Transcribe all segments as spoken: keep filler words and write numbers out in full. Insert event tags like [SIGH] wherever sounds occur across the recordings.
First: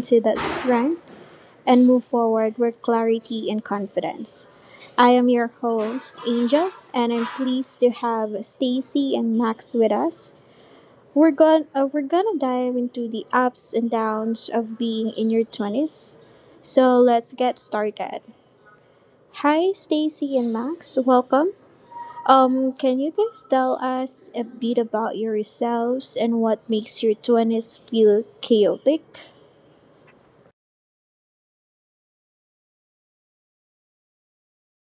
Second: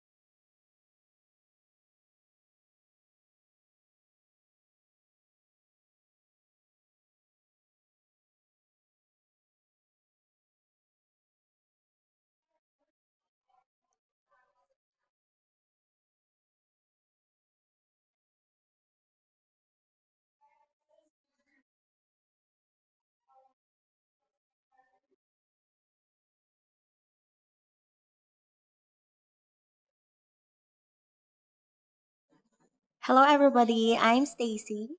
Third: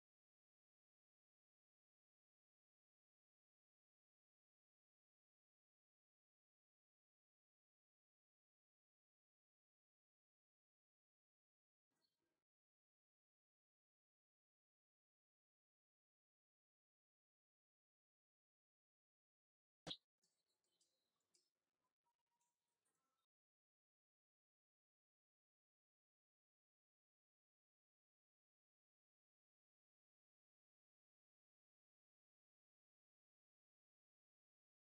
into that strength and move forward with clarity and confidence. I am your host, Angel, and I'm pleased to have Stacy and Max with us. We're going uh, we're gonna dive into the ups and downs of being in your twenties. So let's get started. Hi Stacy and Max, welcome. Um can you guys tell us a bit about yourselves and what makes your twenties feel chaotic? Hello, everybody. I'm Stacy.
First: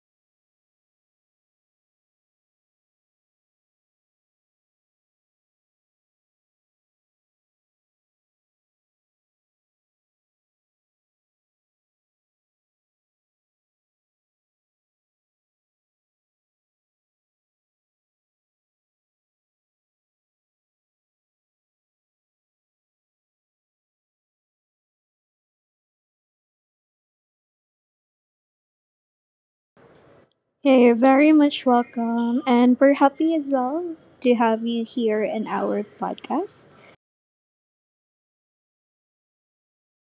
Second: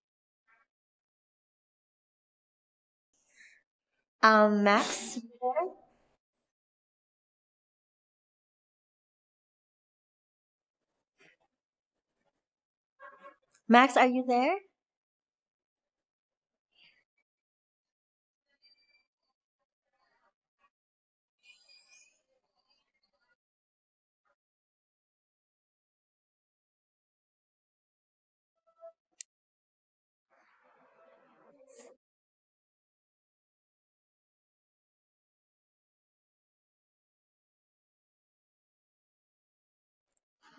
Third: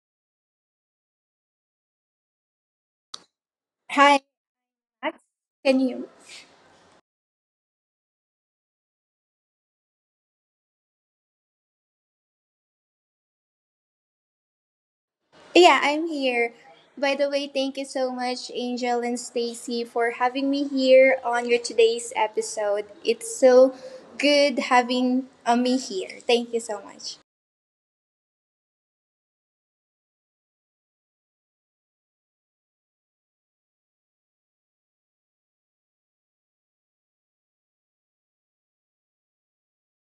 Hi, Um, Max. Max. Can you? Max, are you there? Yeah, I'm here. By the way, thank you so much, Angel and Stacy, for having me here on your today's episode. It's so good having uh, me here. Thank you so much. Hey, very much welcome, and we're happy as well to have you here in our podcast.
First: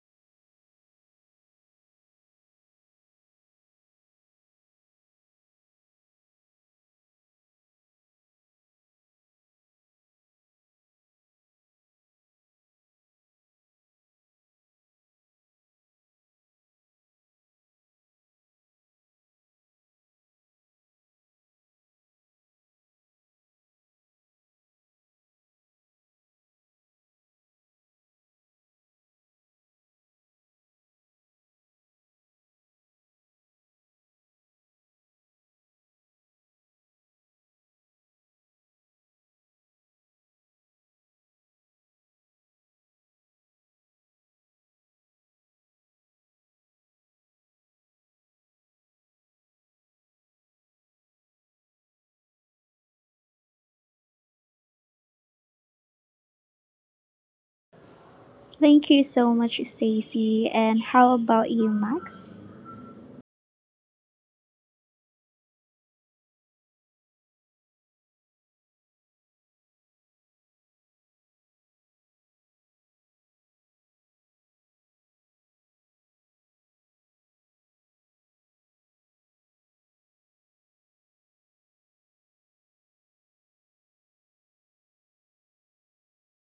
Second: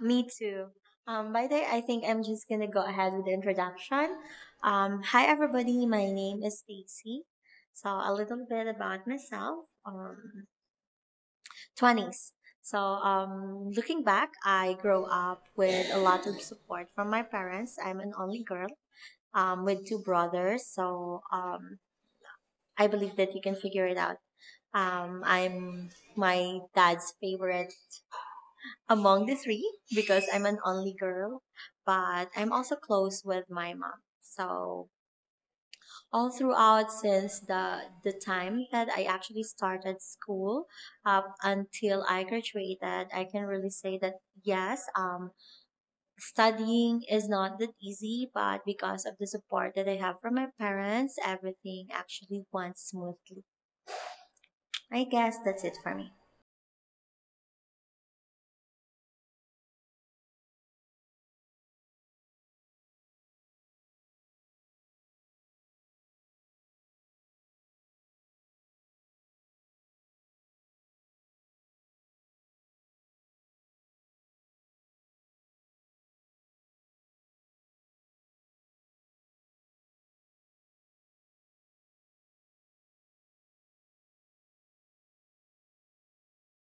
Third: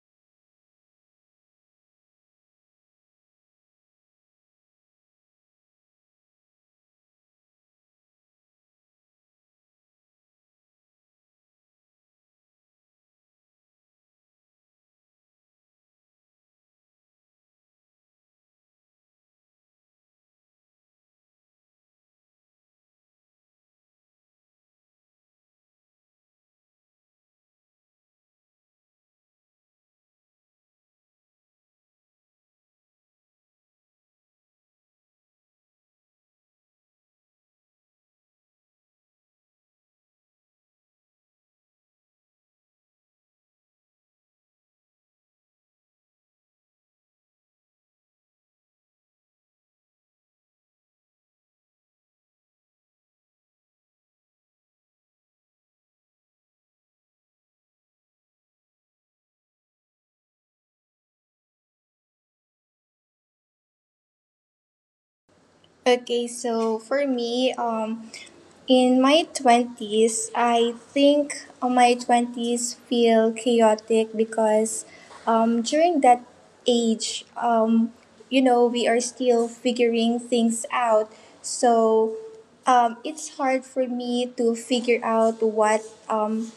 Me too. Um, by the way, I think I'm just gonna go ahead with the introduction. Um, hi, everybody. My name is Stacy. So a little bit about myself. Um, twenties. So um, looking back, I grew up with a lot of support from my parents. I'm an only girl. Um, with two brothers. So um, I believe that you can figure it out. Um, I'm my dad's favorite among the three because I'm an only girl, but I'm also close with my mom. So all throughout since the the time that I actually started school up until I graduated, I can really say that yes, um, studying is not that easy, but because of the support that I have from my parents, everything actually went smoothly. I guess that's it for me. Thank you so much, Stacy. And how about you, Max? Okay, so for me, um, in my twenties, I think uh, my twenties feel chaotic because um, during that age, um, You know, we are still figuring things out. So um, it's hard for me to figure out what um,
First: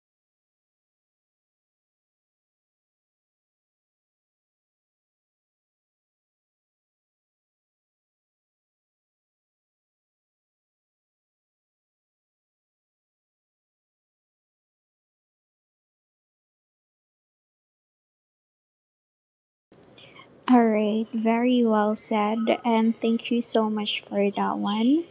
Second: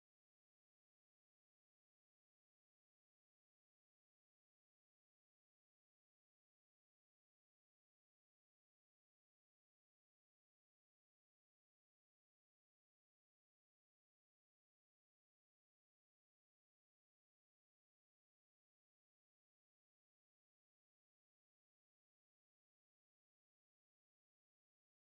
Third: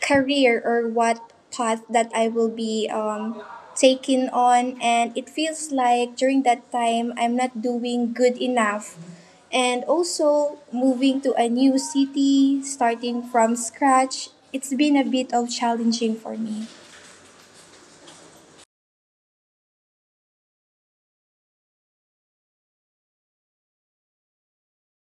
career or what path that I will be um, taking on. And it feels like during that time, I'm not doing good enough. And also, moving to a new city, starting from scratch, it's been a bit of challenging for me. All right, very well said, and thank you so much for that one.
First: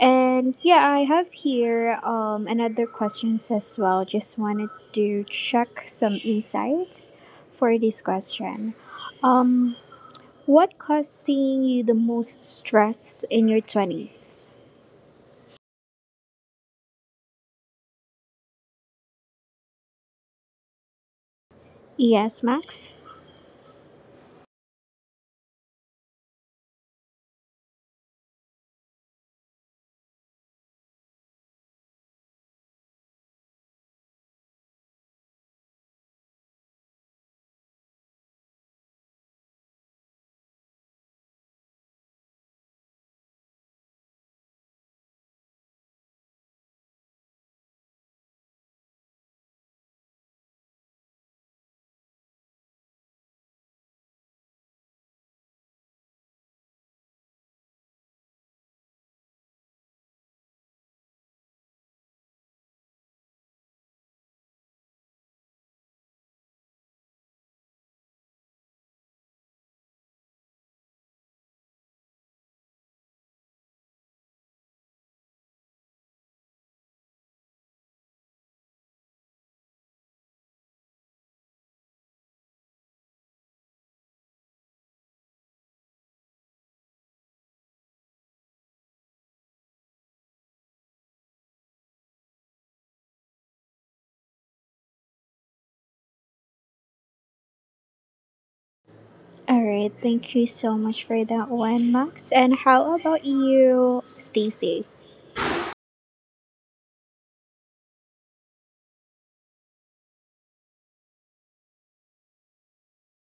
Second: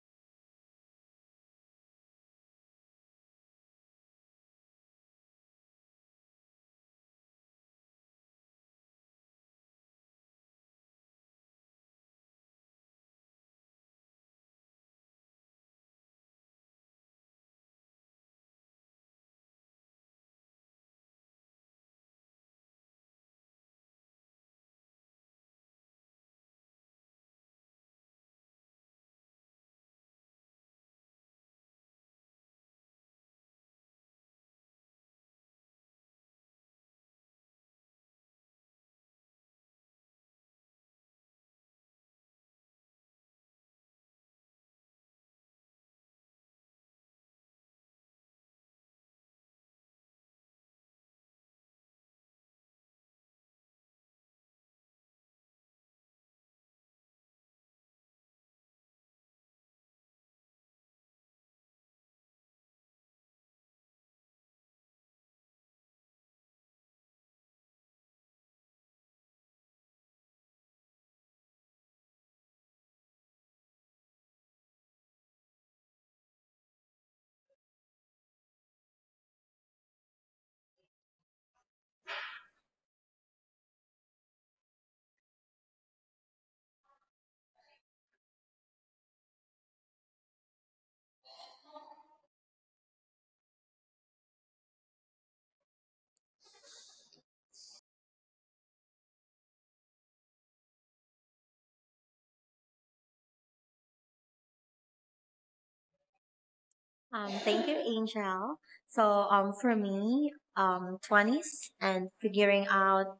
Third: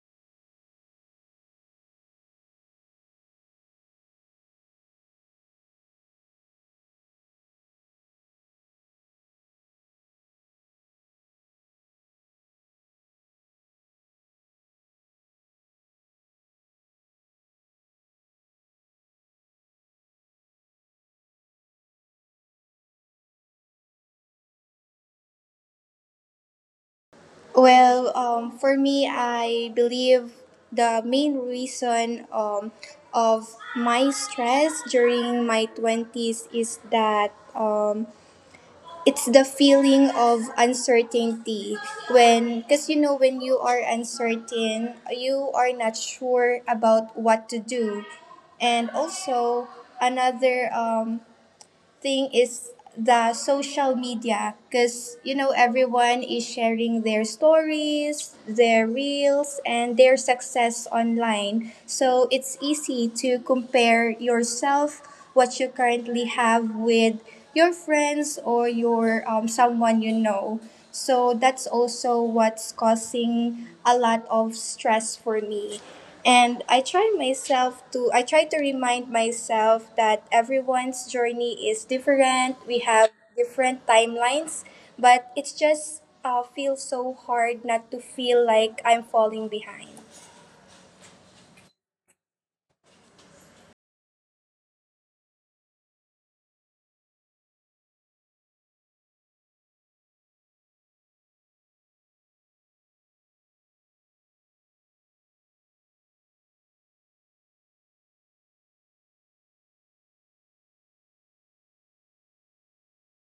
And yeah, I have here um another questions as well. Just wanted to check some insights for this question. Um, what caused seeing you the most stress in your twenties? Yes, Max. Well, um, for me, I believe the main reason um, of my stress during my twenties is that um, it's the feeling of uncertainty when, because you know, when you are uncertain, you are not sure about what to do. And also, another um, thing is the social media, because you know, everyone is sharing their stories, their reels, and their success online, so it's easy to compare yourself, what you currently have, with your friends or your um, someone you know. So that's also what's causing a lot of stress for me, and I try myself to I try to remind myself that everyone's journey is different. We have different timelines, but it's just uh, feels so hard not to feel like I'm falling behind. All right, thank you so much for that one, Max. And how about you, Stacy? Um, thank you, Angel. So, um, for me, um, twenties and figuring out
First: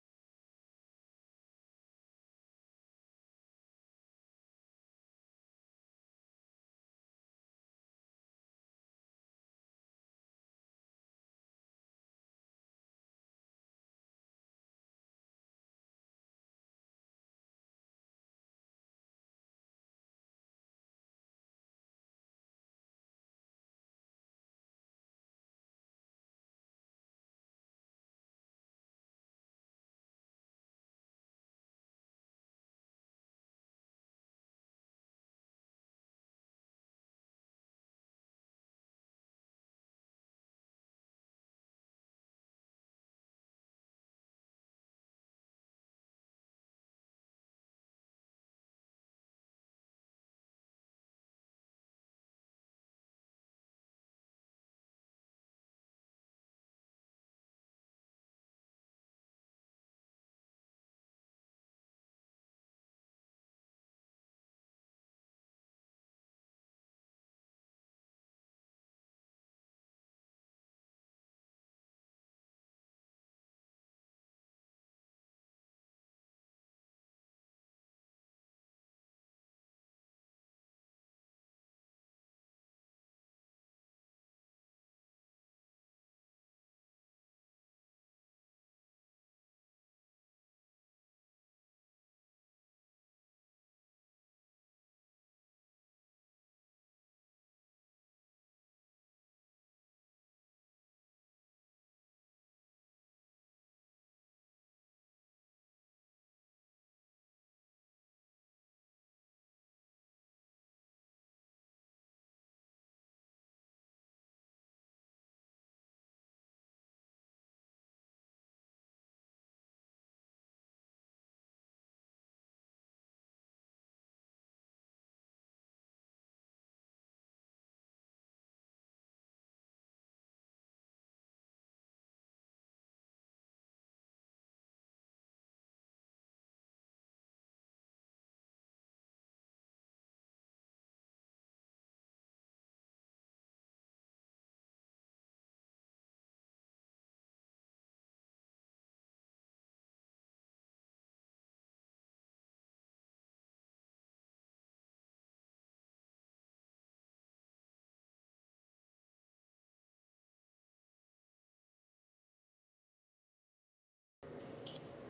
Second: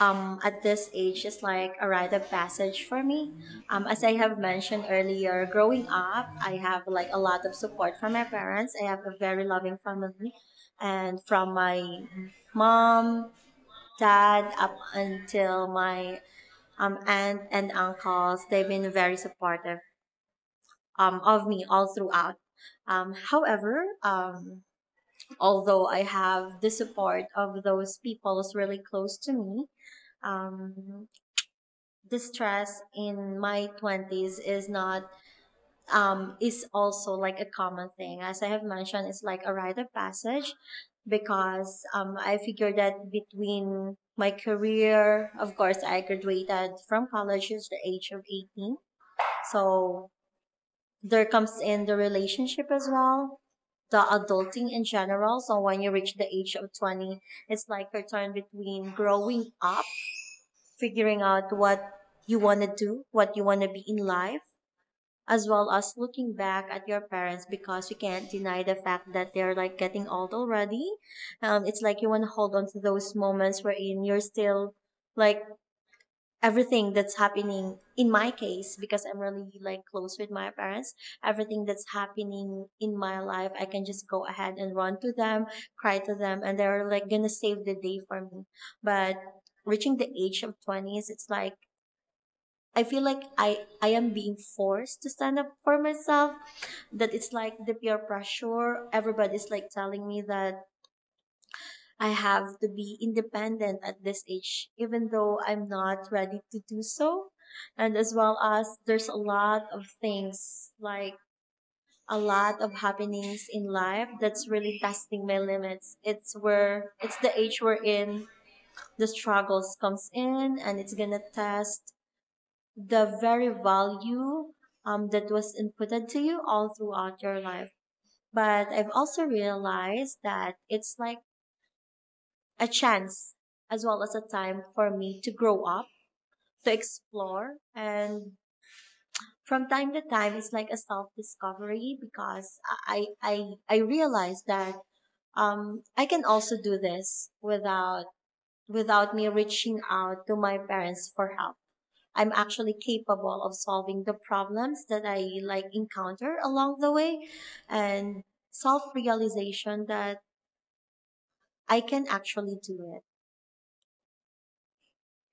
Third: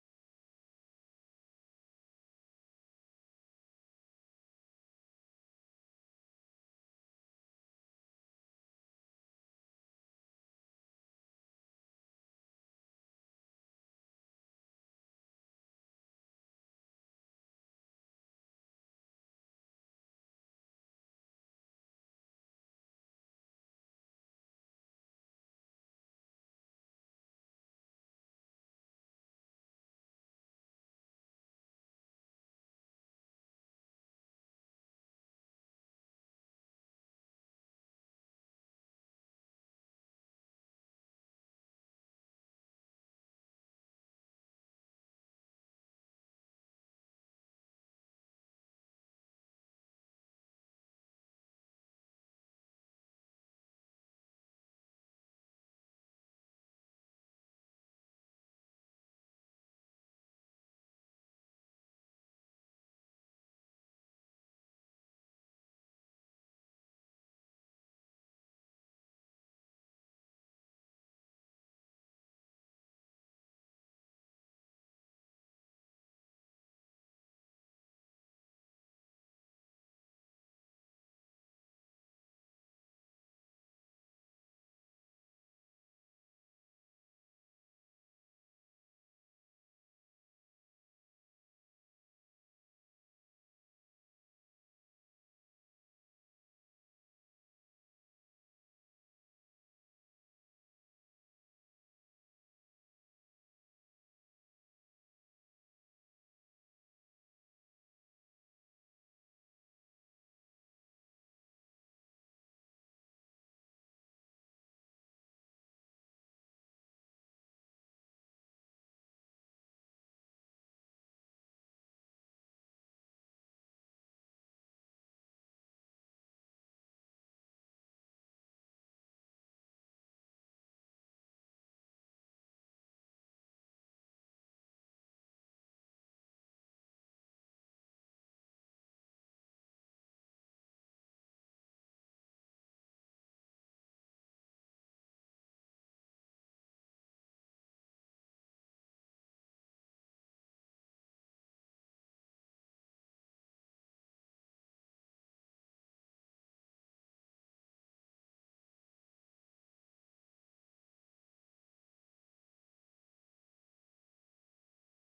um, at this age is like a rite of passage for me. Um, as I have mentioned earlier, growing up, I have like a lot of support from my parents. I have a very loving family, and from my mom, dad, up until my um, aunt and uncles, they've been very supportive um, of me all throughout. Um, however, um, although I have the support of those people really close to me, um, the stress in my twenties is not, um, is also like a common thing. As I have mentioned, it's like a rite of passage because um, I figured that between my career, of course, I graduated from college at the age of eighteen. So there comes in the relationship as well, the adulting in general. So when you reach the age of twenty, it's like your turn between growing up, figuring out what you want to do, what you want to be in life, as well as looking back at your parents because you can't deny the fact that they're like getting old already. Um, it's like you want to hold on to those moments wherein you're still like everything that's happening in my case because I'm really like close with my parents. Everything that's happening in my life, I can just go ahead and run to them, cry to them, and they're like gonna save the day for me. But reaching the age of twenties, it's like I feel like i i am being forced to stand up for myself, that it's like the peer pressure. Everybody's like telling me that I have to be independent at this age, even though I'm not ready to do so. And as well as there's a lot of things, like a lot of happenings in life that's really testing my limits. It's where, it's the age we're in, the struggles comes in and it's gonna test the very value um, that was inputted to you all throughout your life. But I've also realized that it's like a chance as well as a time for me to grow up, to explore, and from time to time it's like a self discovery because I I I realize that um I can also do this without without me reaching out to my parents for help. I'm actually capable of solving the problems that I like encounter along the way, and self realization that I can actually do it.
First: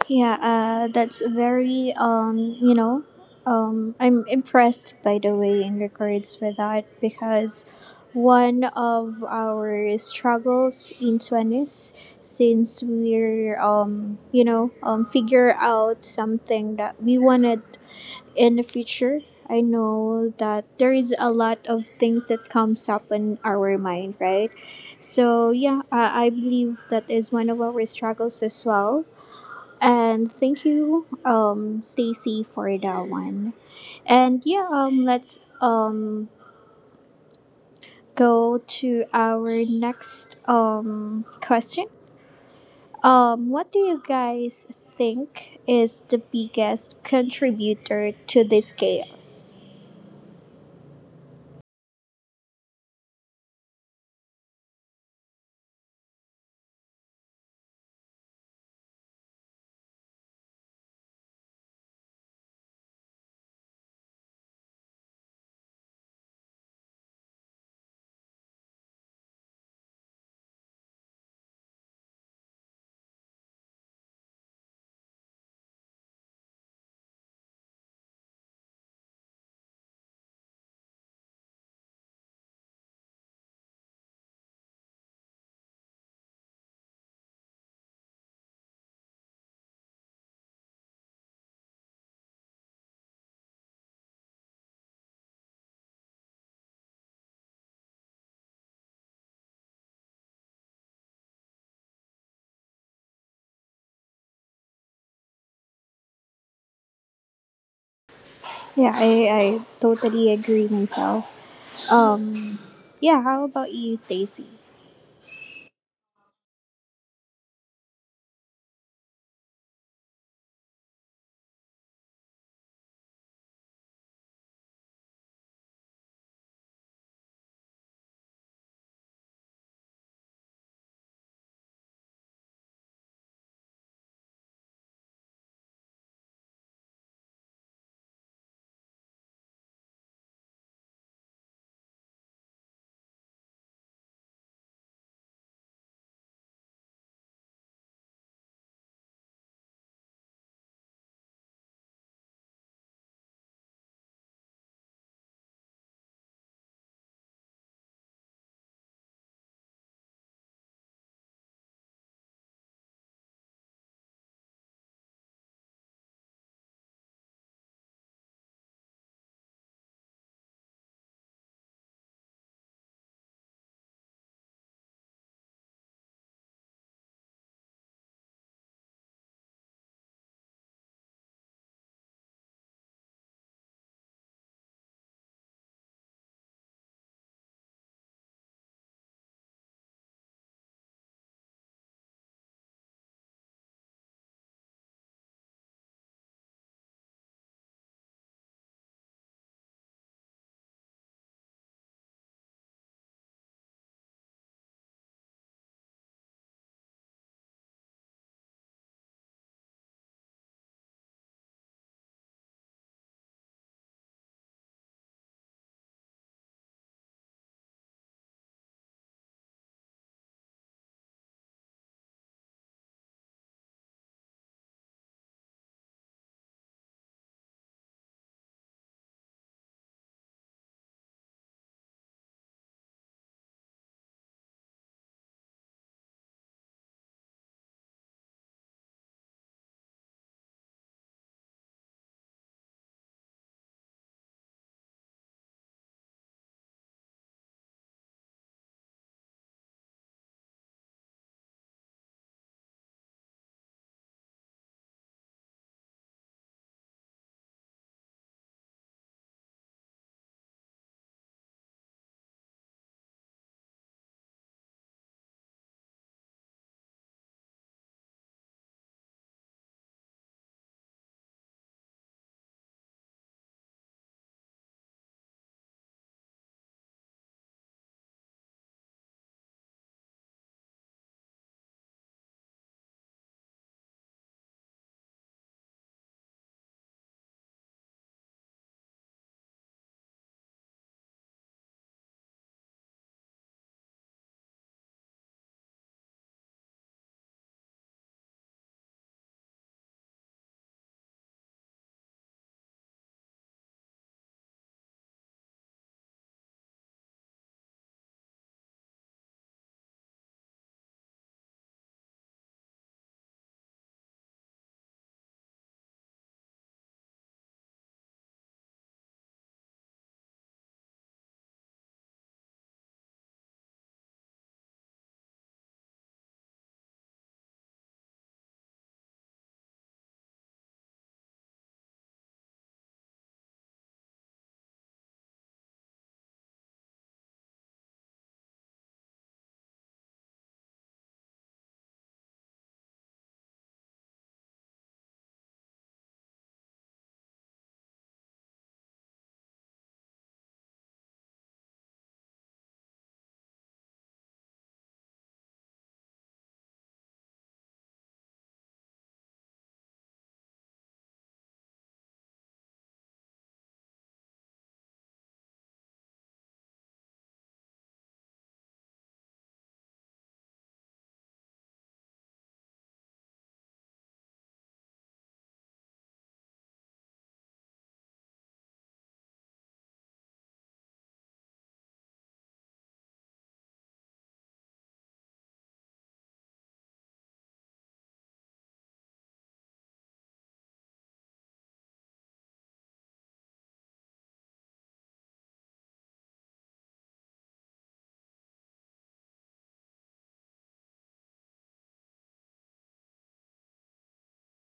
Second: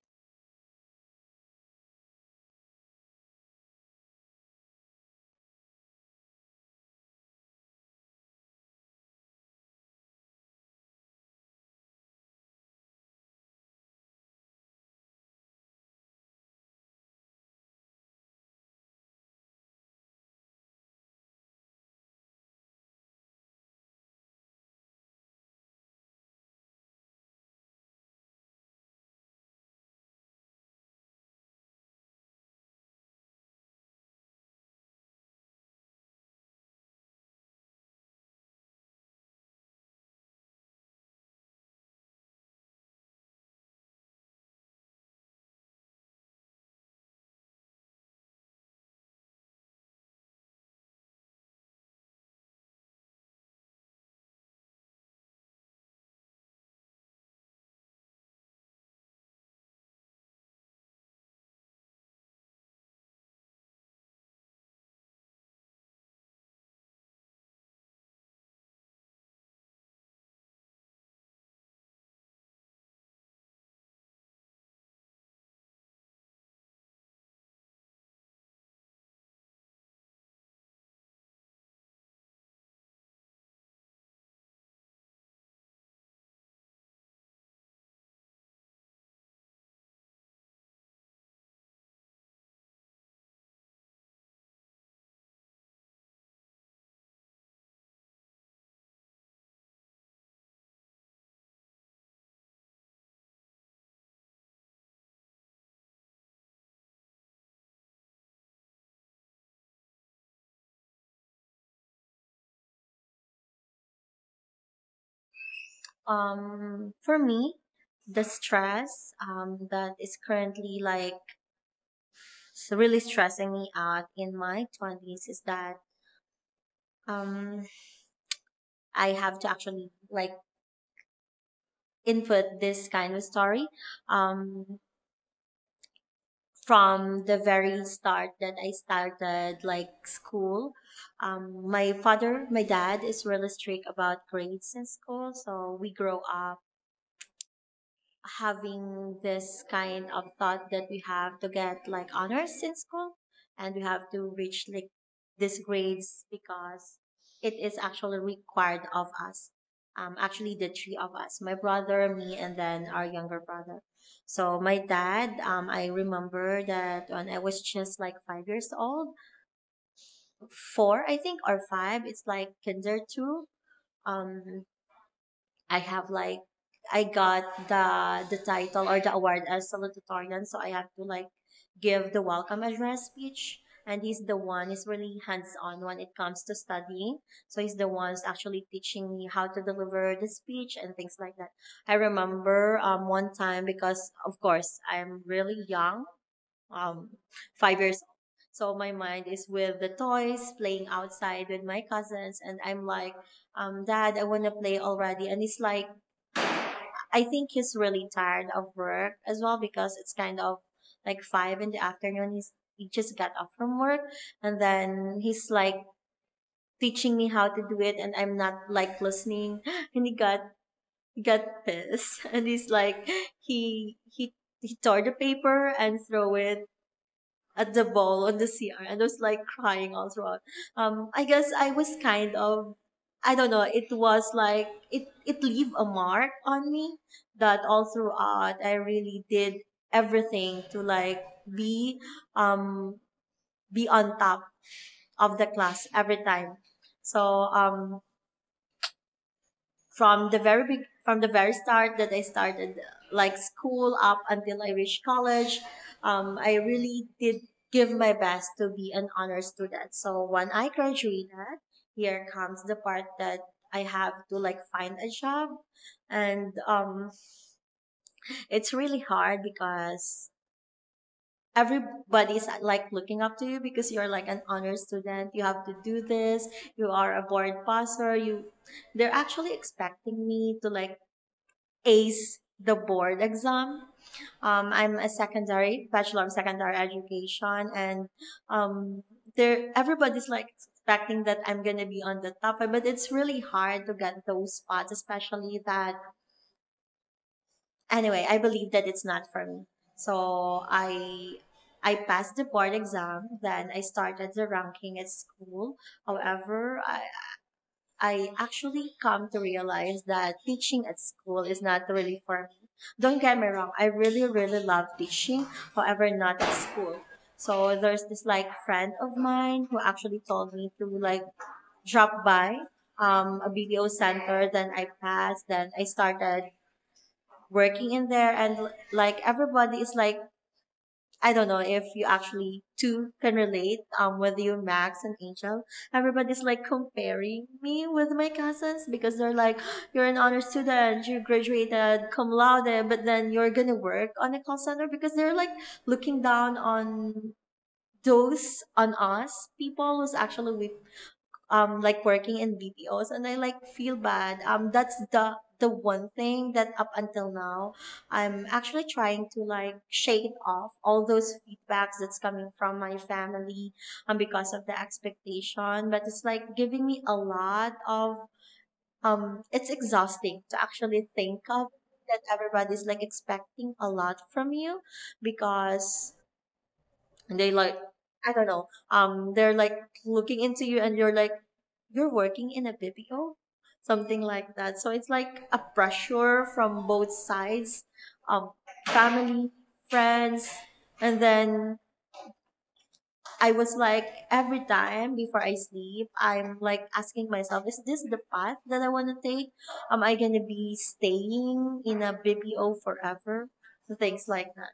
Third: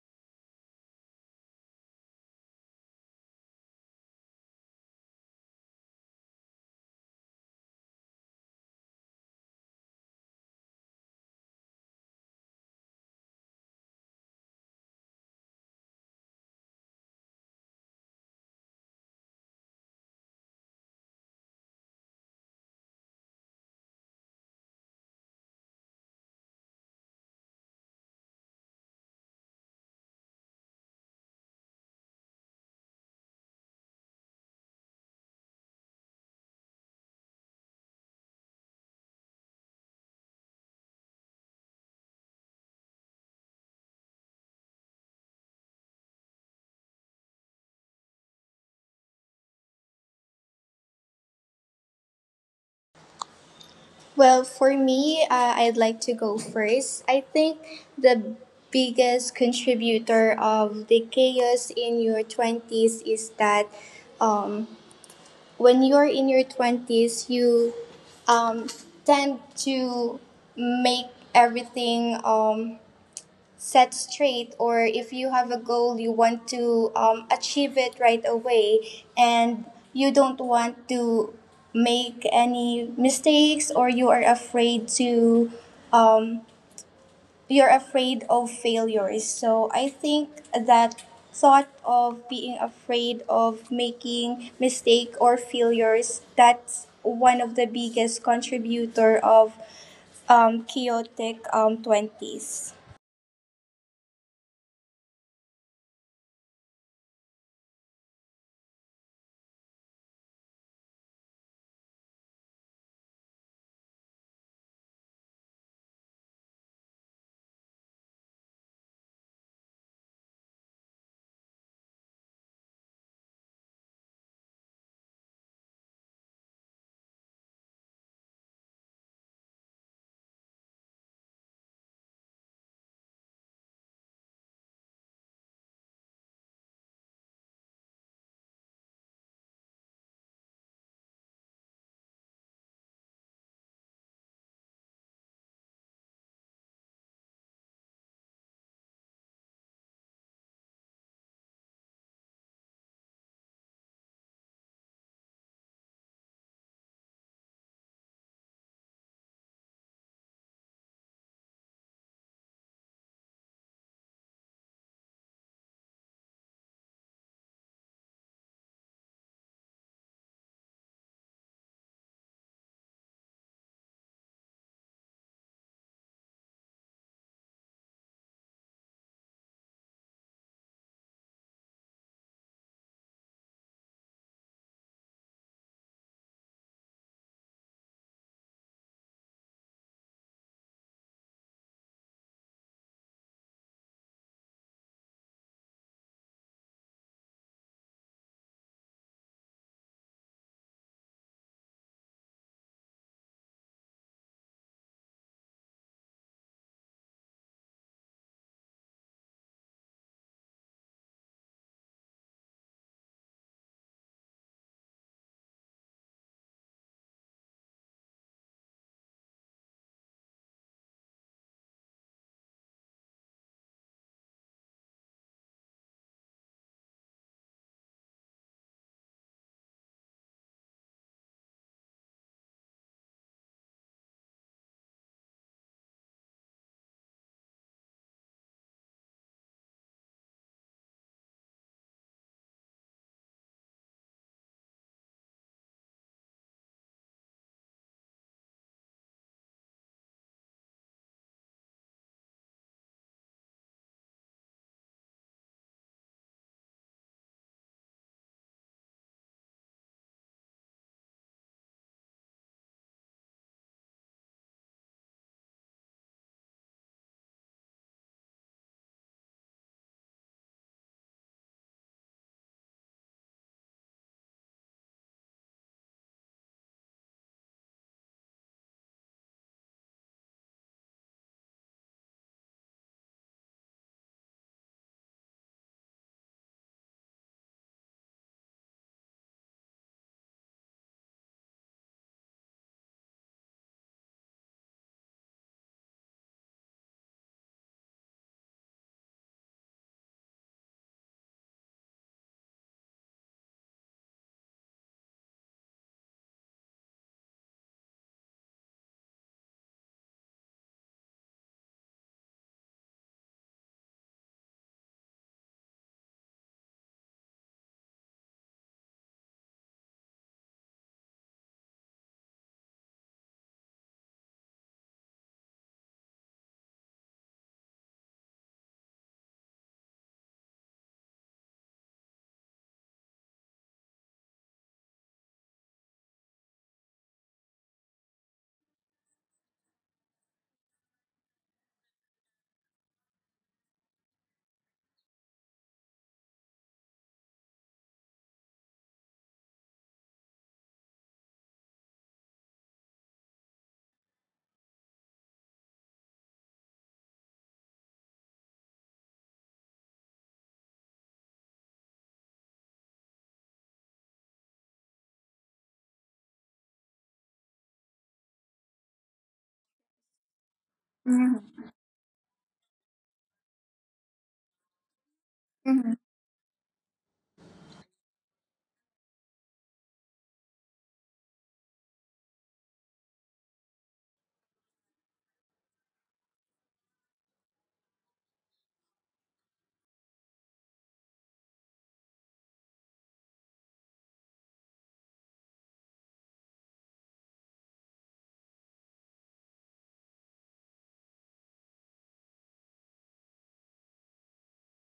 Yeah, uh, that's very um, you know, um, I'm impressed by the way in regards with that, because one of our struggles in twenties, since we're um, you know, um, figure out something that we wanted in the future. I know that there is a lot of things that comes up in our mind, right? So yeah, I, I believe that is one of our struggles as well, and thank you, um, Stacy, for that one. And yeah, um, let's um go to our next um question. Um, what do you guys think is the biggest contributor to this chaos? Well, for me, uh, I'd like to go first. I think the biggest contributor of the chaos in your twenties is that um, when you're in your twenties, you um, tend to make everything um, set straight. Or if you have a goal, you want to um, achieve it right away, and you don't want to make any mistakes, or you are afraid to um, you're afraid of failures. So I think that thought of being afraid of making mistake or failures, that's one of the biggest contributor of um, chaotic um, twenties. Yeah, I, I totally agree myself. Um, yeah, how about you, Stacy? Um, for me, the stress um, that is currently like s- really stressing me out in my twenties is that um, I have to actually like input this kind of story um, from the very start that I started like school. Um, my father, my dad is really strict about grades in school, so we grow up having this kind of thought that we have to get like honors in school and we have to reach like these grades because it is actually required of us. Um actually, the three of us, my brother, me, and then our younger brother. So my dad, um I remember that when I was just like five years old, four I think or five, it's like kinder two. um I have like I got the the title or the award as salutatorian, so I have to like give the welcome address speech. And he's the one is really hands on when it comes to studying. So he's the one's actually teaching me how to deliver the speech and things like that. I remember um one time, because of course I'm really young, um five years old. So my mind is with the toys, playing outside with my cousins, and I'm like, um, Dad, I wanna play already. And it's like I think he's really tired of work as well because it's kind of like five in the afternoon. He's he just got off from work, and then he's like teaching me how to do it and I'm not like listening [GASPS] and he got he got pissed [LAUGHS] and he's like he he he tore the paper and throw it at the ball on the C R, and I was like crying all throughout. Um, I guess I was kind of, I don't know, it was like, it, it leave a mark on me that all throughout I really did everything to like be, um, be on top of the class every time. So, um, from the very big from the very start that I started like school up until I reached college, um, I really did give my best to be an honor student. So when I graduated, here comes the part that I have to like find a job, and um, it's really hard because everybody's like looking up to you because you're like an honor student. You have to do this. You are a board passer. You They're actually expecting me to like ace the board exam. Um, I'm a secondary bachelor of secondary education, and um, there everybody's like expecting that I'm gonna be on the top, but it's really hard to get those spots, especially that. Anyway, I believe that it's not for me, so I. I passed the board exam, then I started the ranking at school. However, I, I actually come to realize that teaching at school is not really for me. Don't get me wrong, I really, really love teaching, however, not at school. So there's this like friend of mine who actually told me to like drop by um, a B P O center. Then I passed. Then I started working in there, and like everybody is like I don't know if you actually too can relate. Um, with you, Max and Angel, everybody's like comparing me with my cousins because they're like, [GASPS] "You're an honor student, you graduated cum laude, but then you're gonna work on a call center," because they're like looking down on those on us people who's actually um like working in B P Os, and I like feel bad. Um that's the the one thing that up until now I'm actually trying to like shake off all those feedbacks that's coming from my family um because of the expectation. But it's like giving me a lot of um it's exhausting to actually think of that everybody's like expecting a lot from you because they like I don't know um they're like looking into you and you're like you're working in a B P O, something like that. So it's like a pressure from both sides, um, family, friends, and then I was like every time before I sleep, I'm like asking myself, is this the path that I want to take? Am I gonna be staying in a B P O forever? So things like that.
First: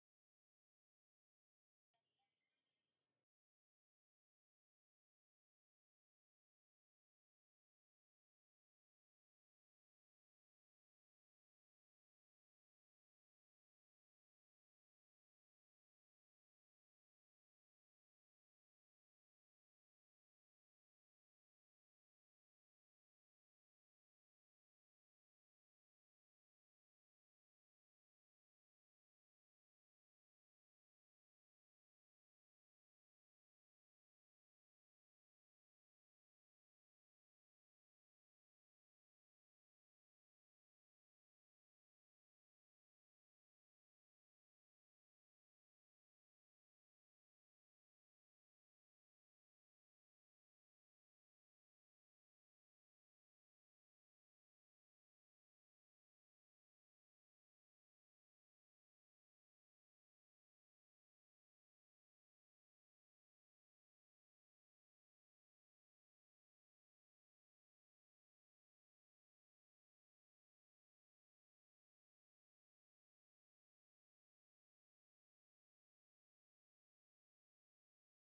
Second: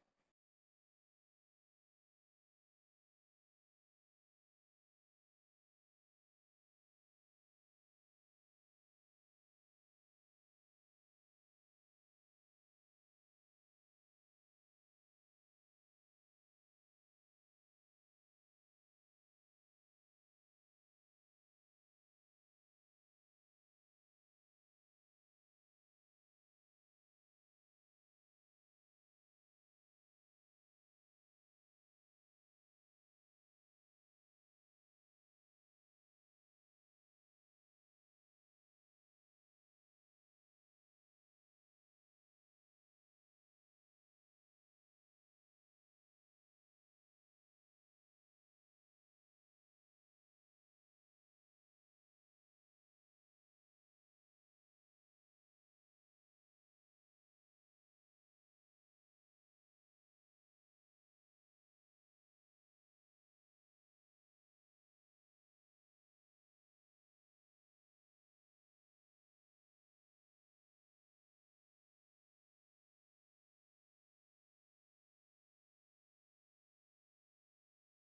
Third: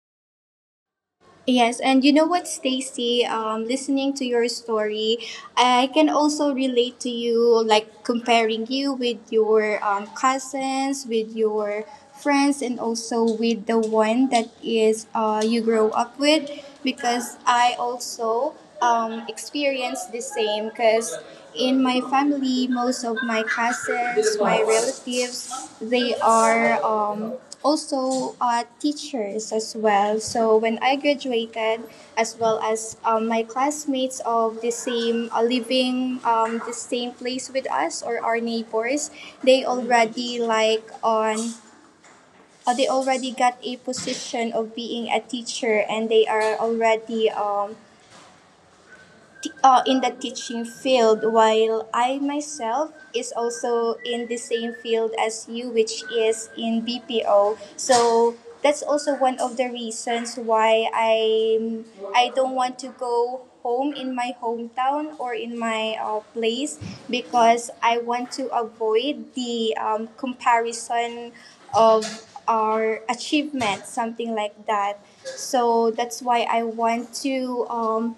Yes, and you know what, Stacy? Um, listening to your story, I can also relate to you, like comparing you with your um, cousins, with your friends, and also with the one that is uh, you grow up with, because I also um, experienced the same. Because in my family, most of my cousins, my relatives, they are um, also uh, teachers as well. So when I graduated, as well as um, my classmates of the same uh, living um, the same place with us or our neighbors, they already like on uh, they already got a position of being a teacher, and they are already um, t- uh, in the teaching field, while I myself is also in the same field as you, which is in BPO. So that's also one of the reasons why i i don't want to go home in my hometown or in my uh, place, because I want to avoid the um, comparison of our achievements, something like that. So that's why I want to um,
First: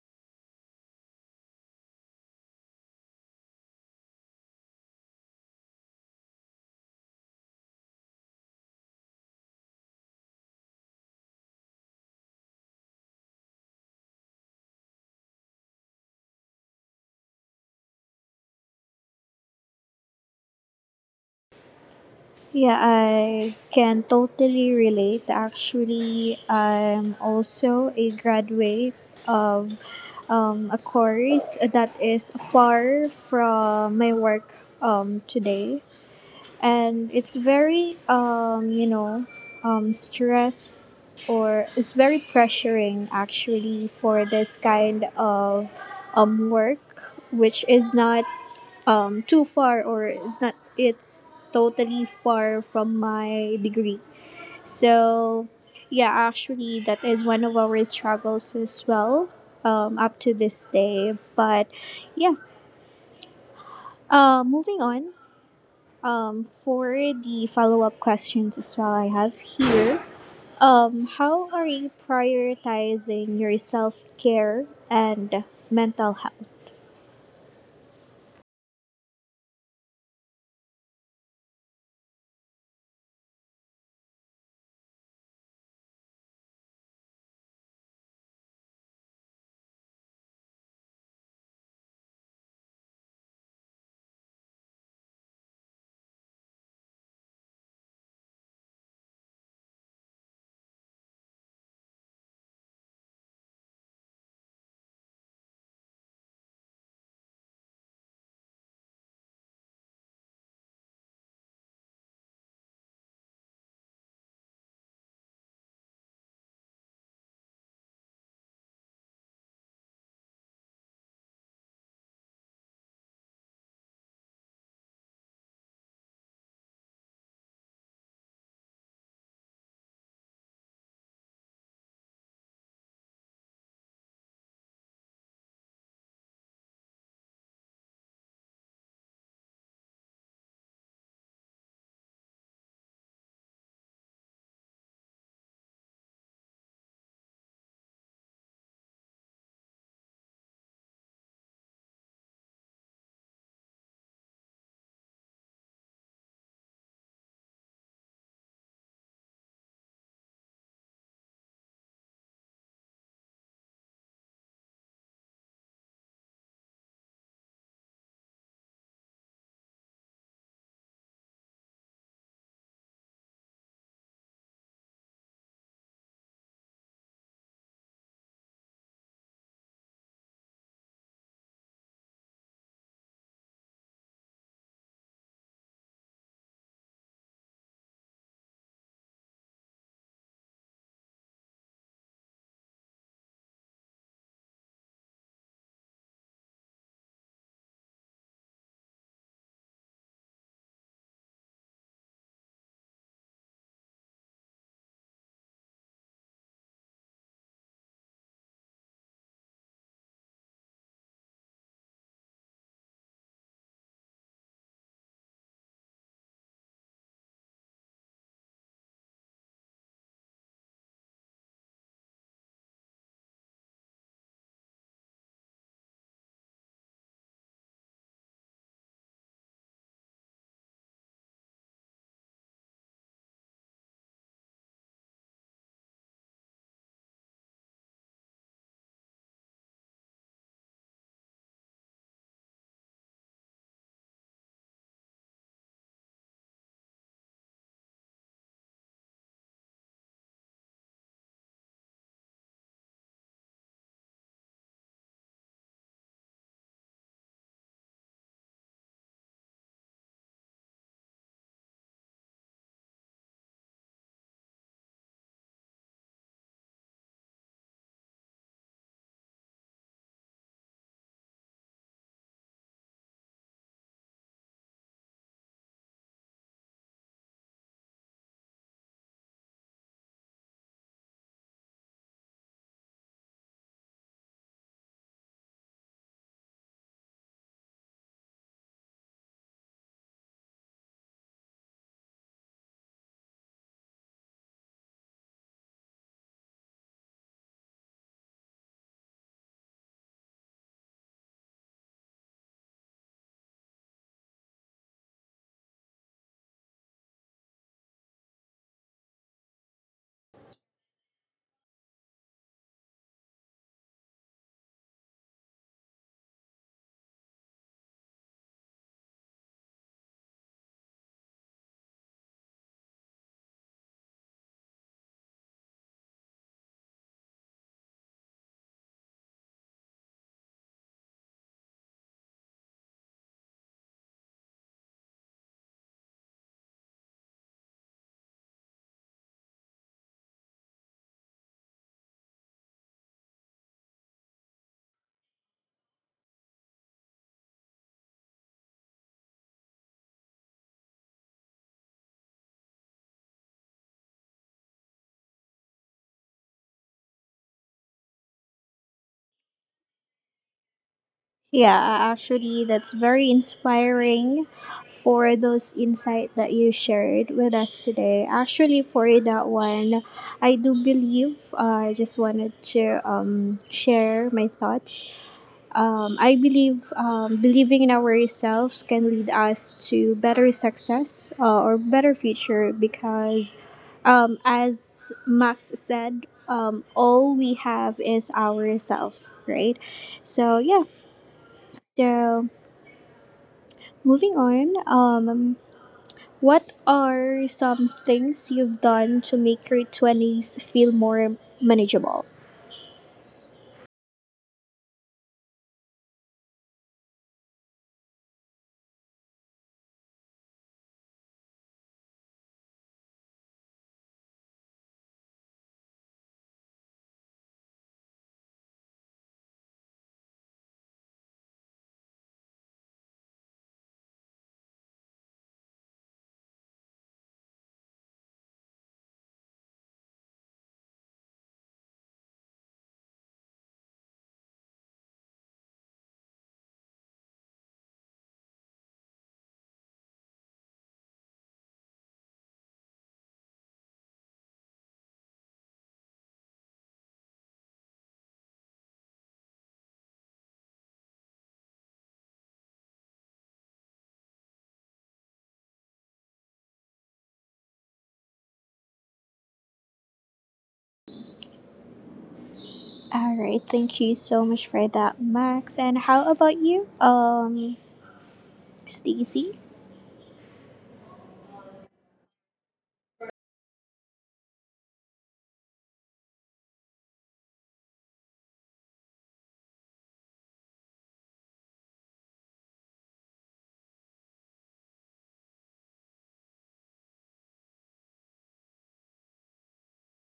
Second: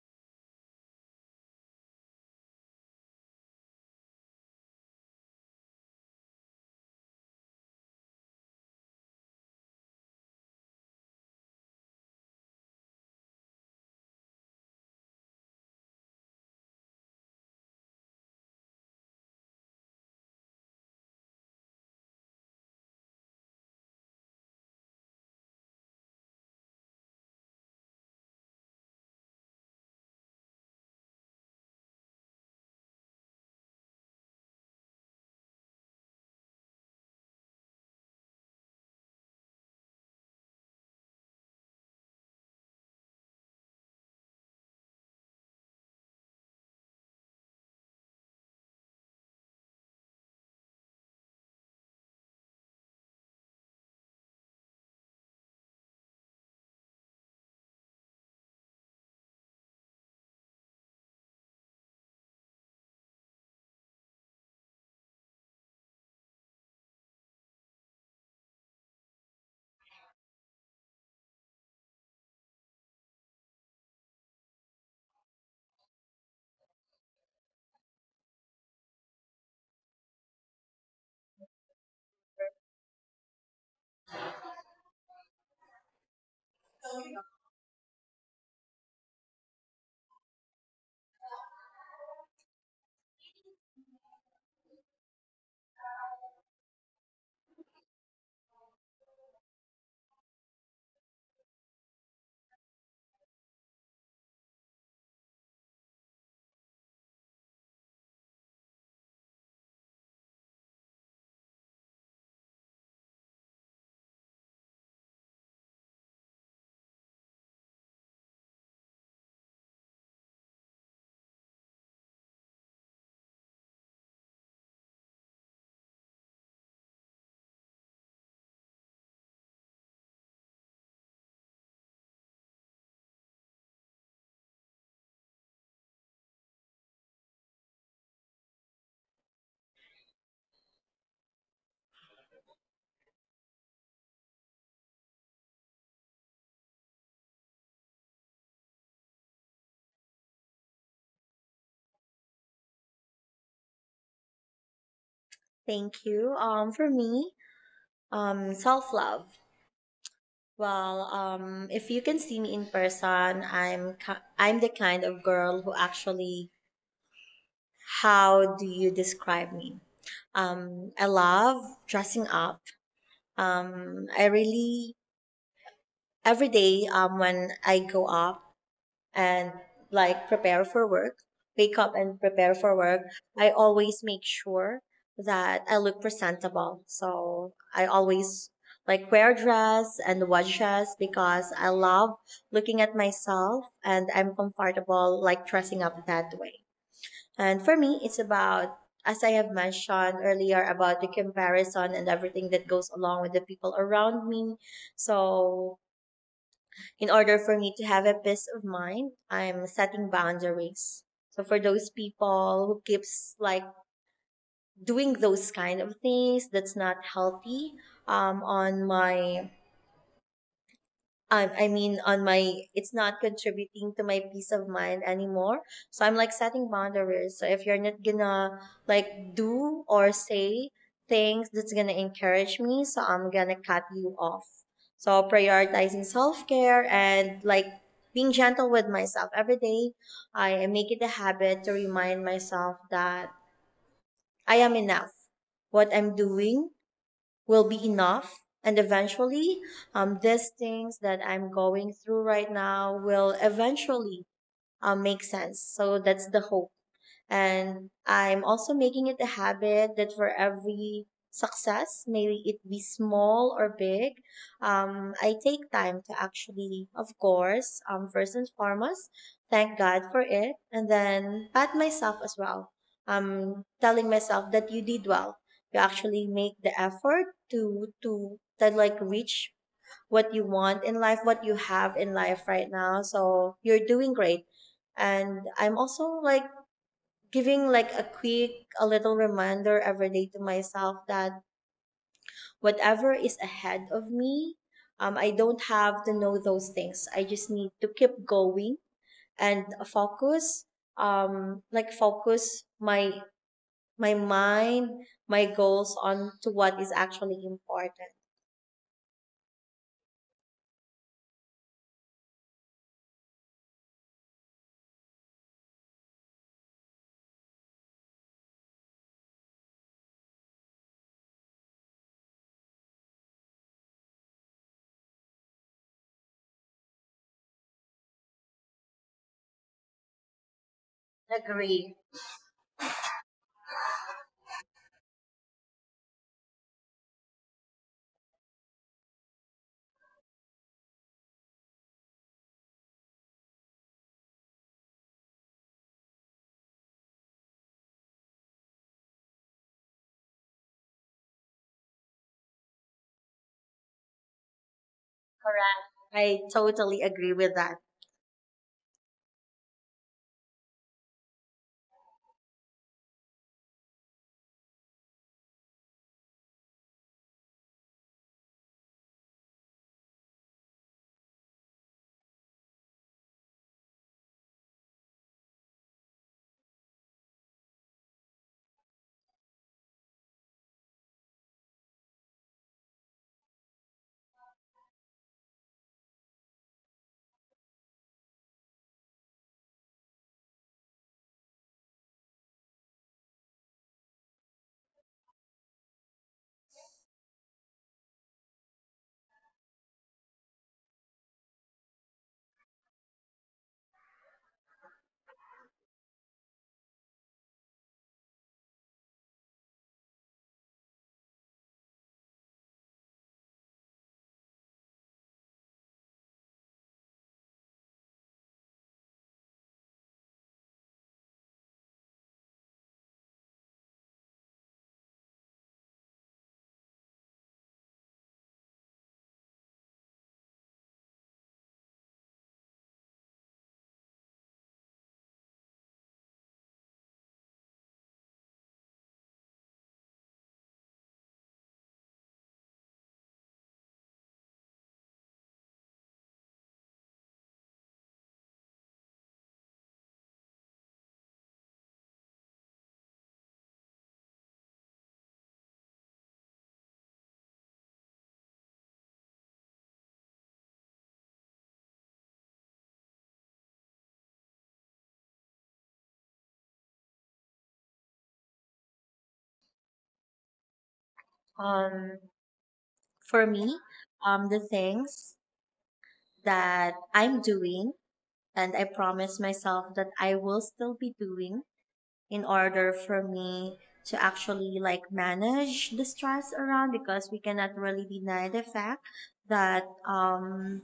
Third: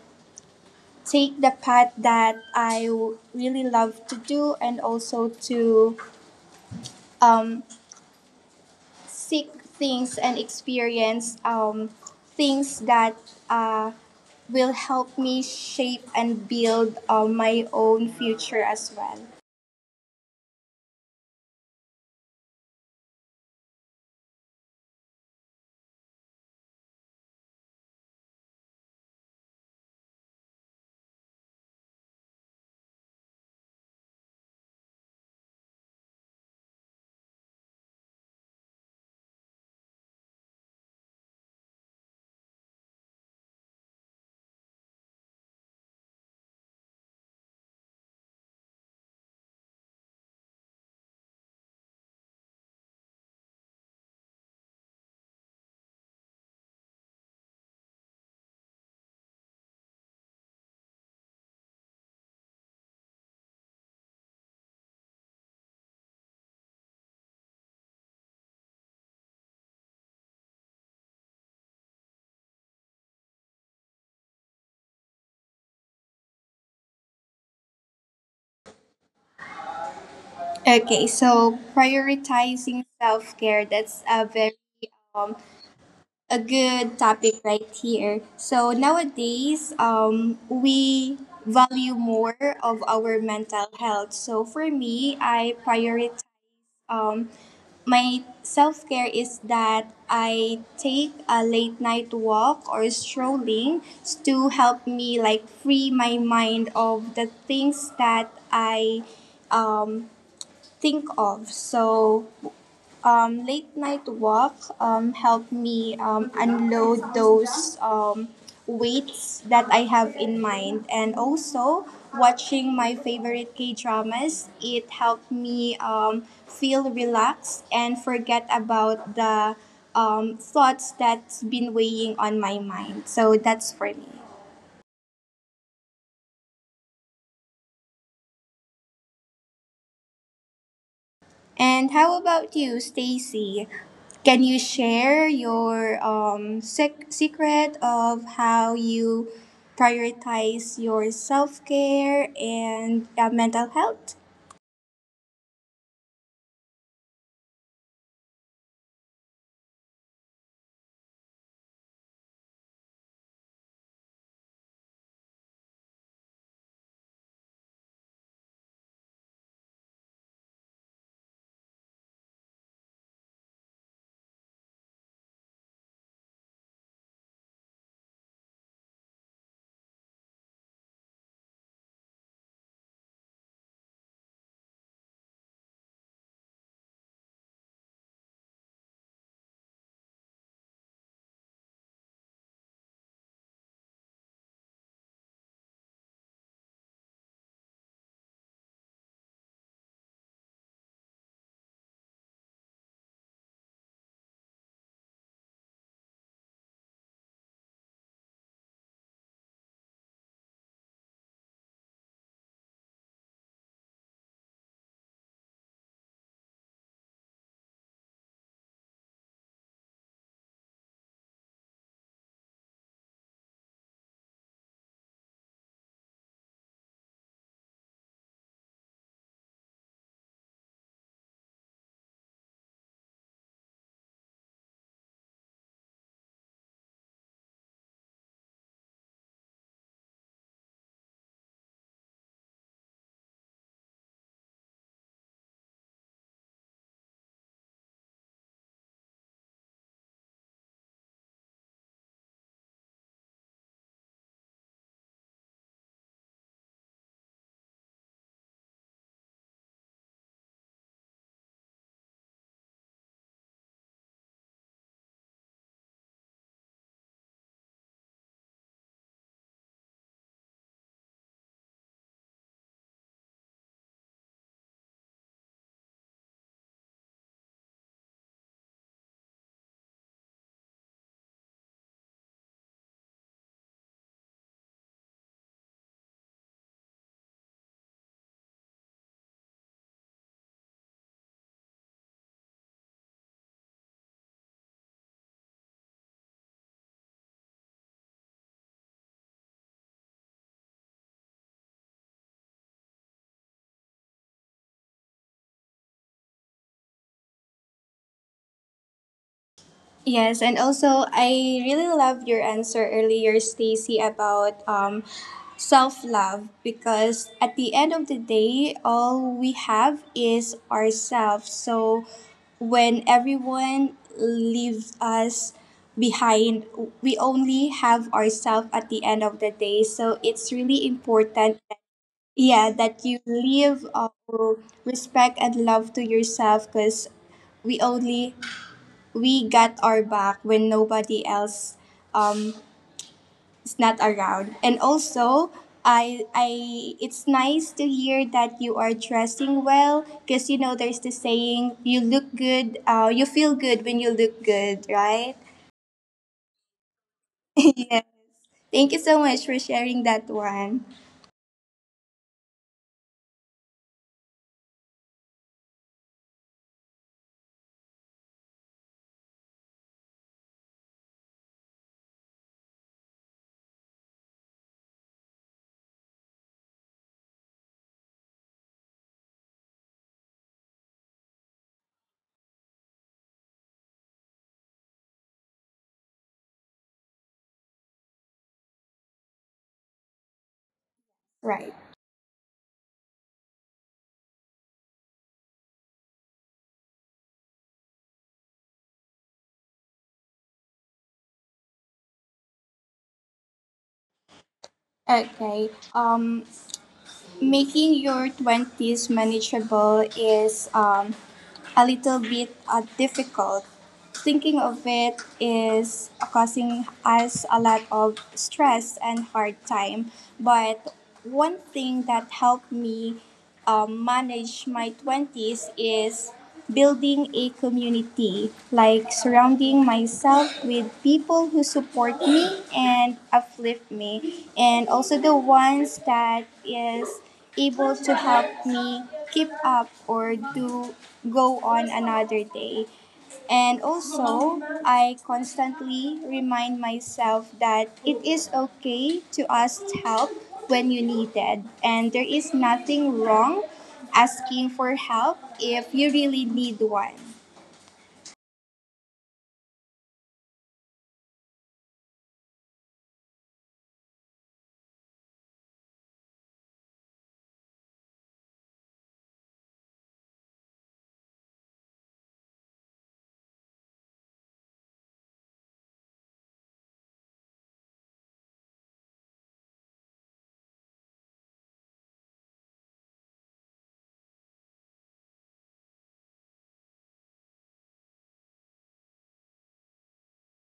take the path that I w- really love to do, and also to um, seek things and experience um, things that uh, will help me shape and build uh, my own future as well. Yeah, I can totally relate. Actually, I'm also a graduate of um, a course that is far from my work um, today. And it's very, um, you know, um, stress, or it's very pressuring actually for this kind of um, work, which is not um too far, or it's not it's totally far from my degree. So yeah, actually that is one of our struggles as well, um, up to this day. But yeah, uh, moving on, um, for the follow-up questions as well, I have here, um, how are you prioritizing your self-care and mental health? Okay, so prioritizing self care, that's a very a good topic right here. So nowadays, um, we value more of our mental health. So for me, I prioritize um, my self care is that I take a late night walk or strolling to help me like free my mind of the things that I um, think of. So um, late night walk um, helped me um, unload those um, weights that I have in mind. And also, watching my favorite K dramas, it helped me um, feel relaxed and forget about the um, thoughts that's been weighing on my mind. So that's for me. And how about you, Stacy? Can you share your um, sec- secret of how you prioritize your self care and uh, mental health? Thank you. Um, for me, um, self love. Well, um, if you can see me in person, I'm ki- I'm the kind of girl who actually, how do you describe me? Um, I love dressing up. Um, I really every day um, when I go up and like prepare for work, wake up and prepare for work, I always make sure that I look presentable. So I always like wear a dress and watch dress because I love looking at myself and I'm comfortable like dressing up that way. And for me, it's about as I have mentioned earlier about the comparison and everything that goes along with the people around me. So in order for me to have a peace of mind, I'm setting boundaries. So for those people who keeps like doing those kind of things that's not healthy, um, on my um, I mean, on my, it's not contributing to my peace of mind anymore. So I'm like setting boundaries. So if you're not gonna like do or say things that's gonna encourage me, so I'm gonna cut you off. So prioritizing self care and like being gentle with myself every day. I make it a habit to remind myself that I am enough. What I'm doing will be enough. And eventually, um, these things that I'm going through right now will eventually um, make sense. So that's the hope. And I'm also making it a habit that for every success, maybe it be small or big, um, I take time to actually, of course, um, first and foremost, thank God for it, and then pat myself as well. Um, telling myself that you did well. You actually make the effort to to to like reach what you want in life, what you have in life right now. So you're doing great, and I'm also like giving like a quick, a little reminder every day to myself that whatever is ahead of me, um, I don't have to know those things. I just need to keep going and focus, um, like focus my my mind, my goals on to what is actually important. Yes, and also I really love your answer earlier, Stacy, about um, self love, because at the end of the day, all we have is ourselves. So when everyone leaves us behind, we only have ourselves at the end of the day. So it's really important that Agree. yeah that you live uh, respect and love to yourself, because we only we got our back when nobody else um, is not around. And also, I, I, it's nice to hear that you are dressing well, because you know there's the saying you look good, uh, you feel good when you look good, right? Correct. I totally agree with [LAUGHS] that. Yeah. Thank you so much for sharing that one. Yeah, a- actually, that's very inspiring for those insight that you shared with us today. Actually, for that one, I do believe, uh, I just wanted to um, share my thoughts. Um, I believe um, believing in ourselves can lead us to better success, uh, or better future, because, um, as Max said, um, all we have is ourself, right? So yeah, Right. so moving on, um, what are some things you've done to make your twenties feel more manageable? Okay. Um, making your twenties manageable is um a little bit uh, difficult. Thinking of it is causing us a lot of stress and hard time. But one thing that helped me um, manage my twenties is building a community, like surrounding myself with people who support me and uplift me, and also the ones that is able to help me keep up or do go on another day. And also, I constantly remind myself that it is okay to ask help when you need it. And there is nothing wrong asking for help if you really need one. All right, thank you so much for that, Max. And how about you, um, Stacy? Um, for me, um, the things that I'm doing, and I promise myself that I will still be doing in order for me to actually like manage the stress around, because we cannot really deny the fact that um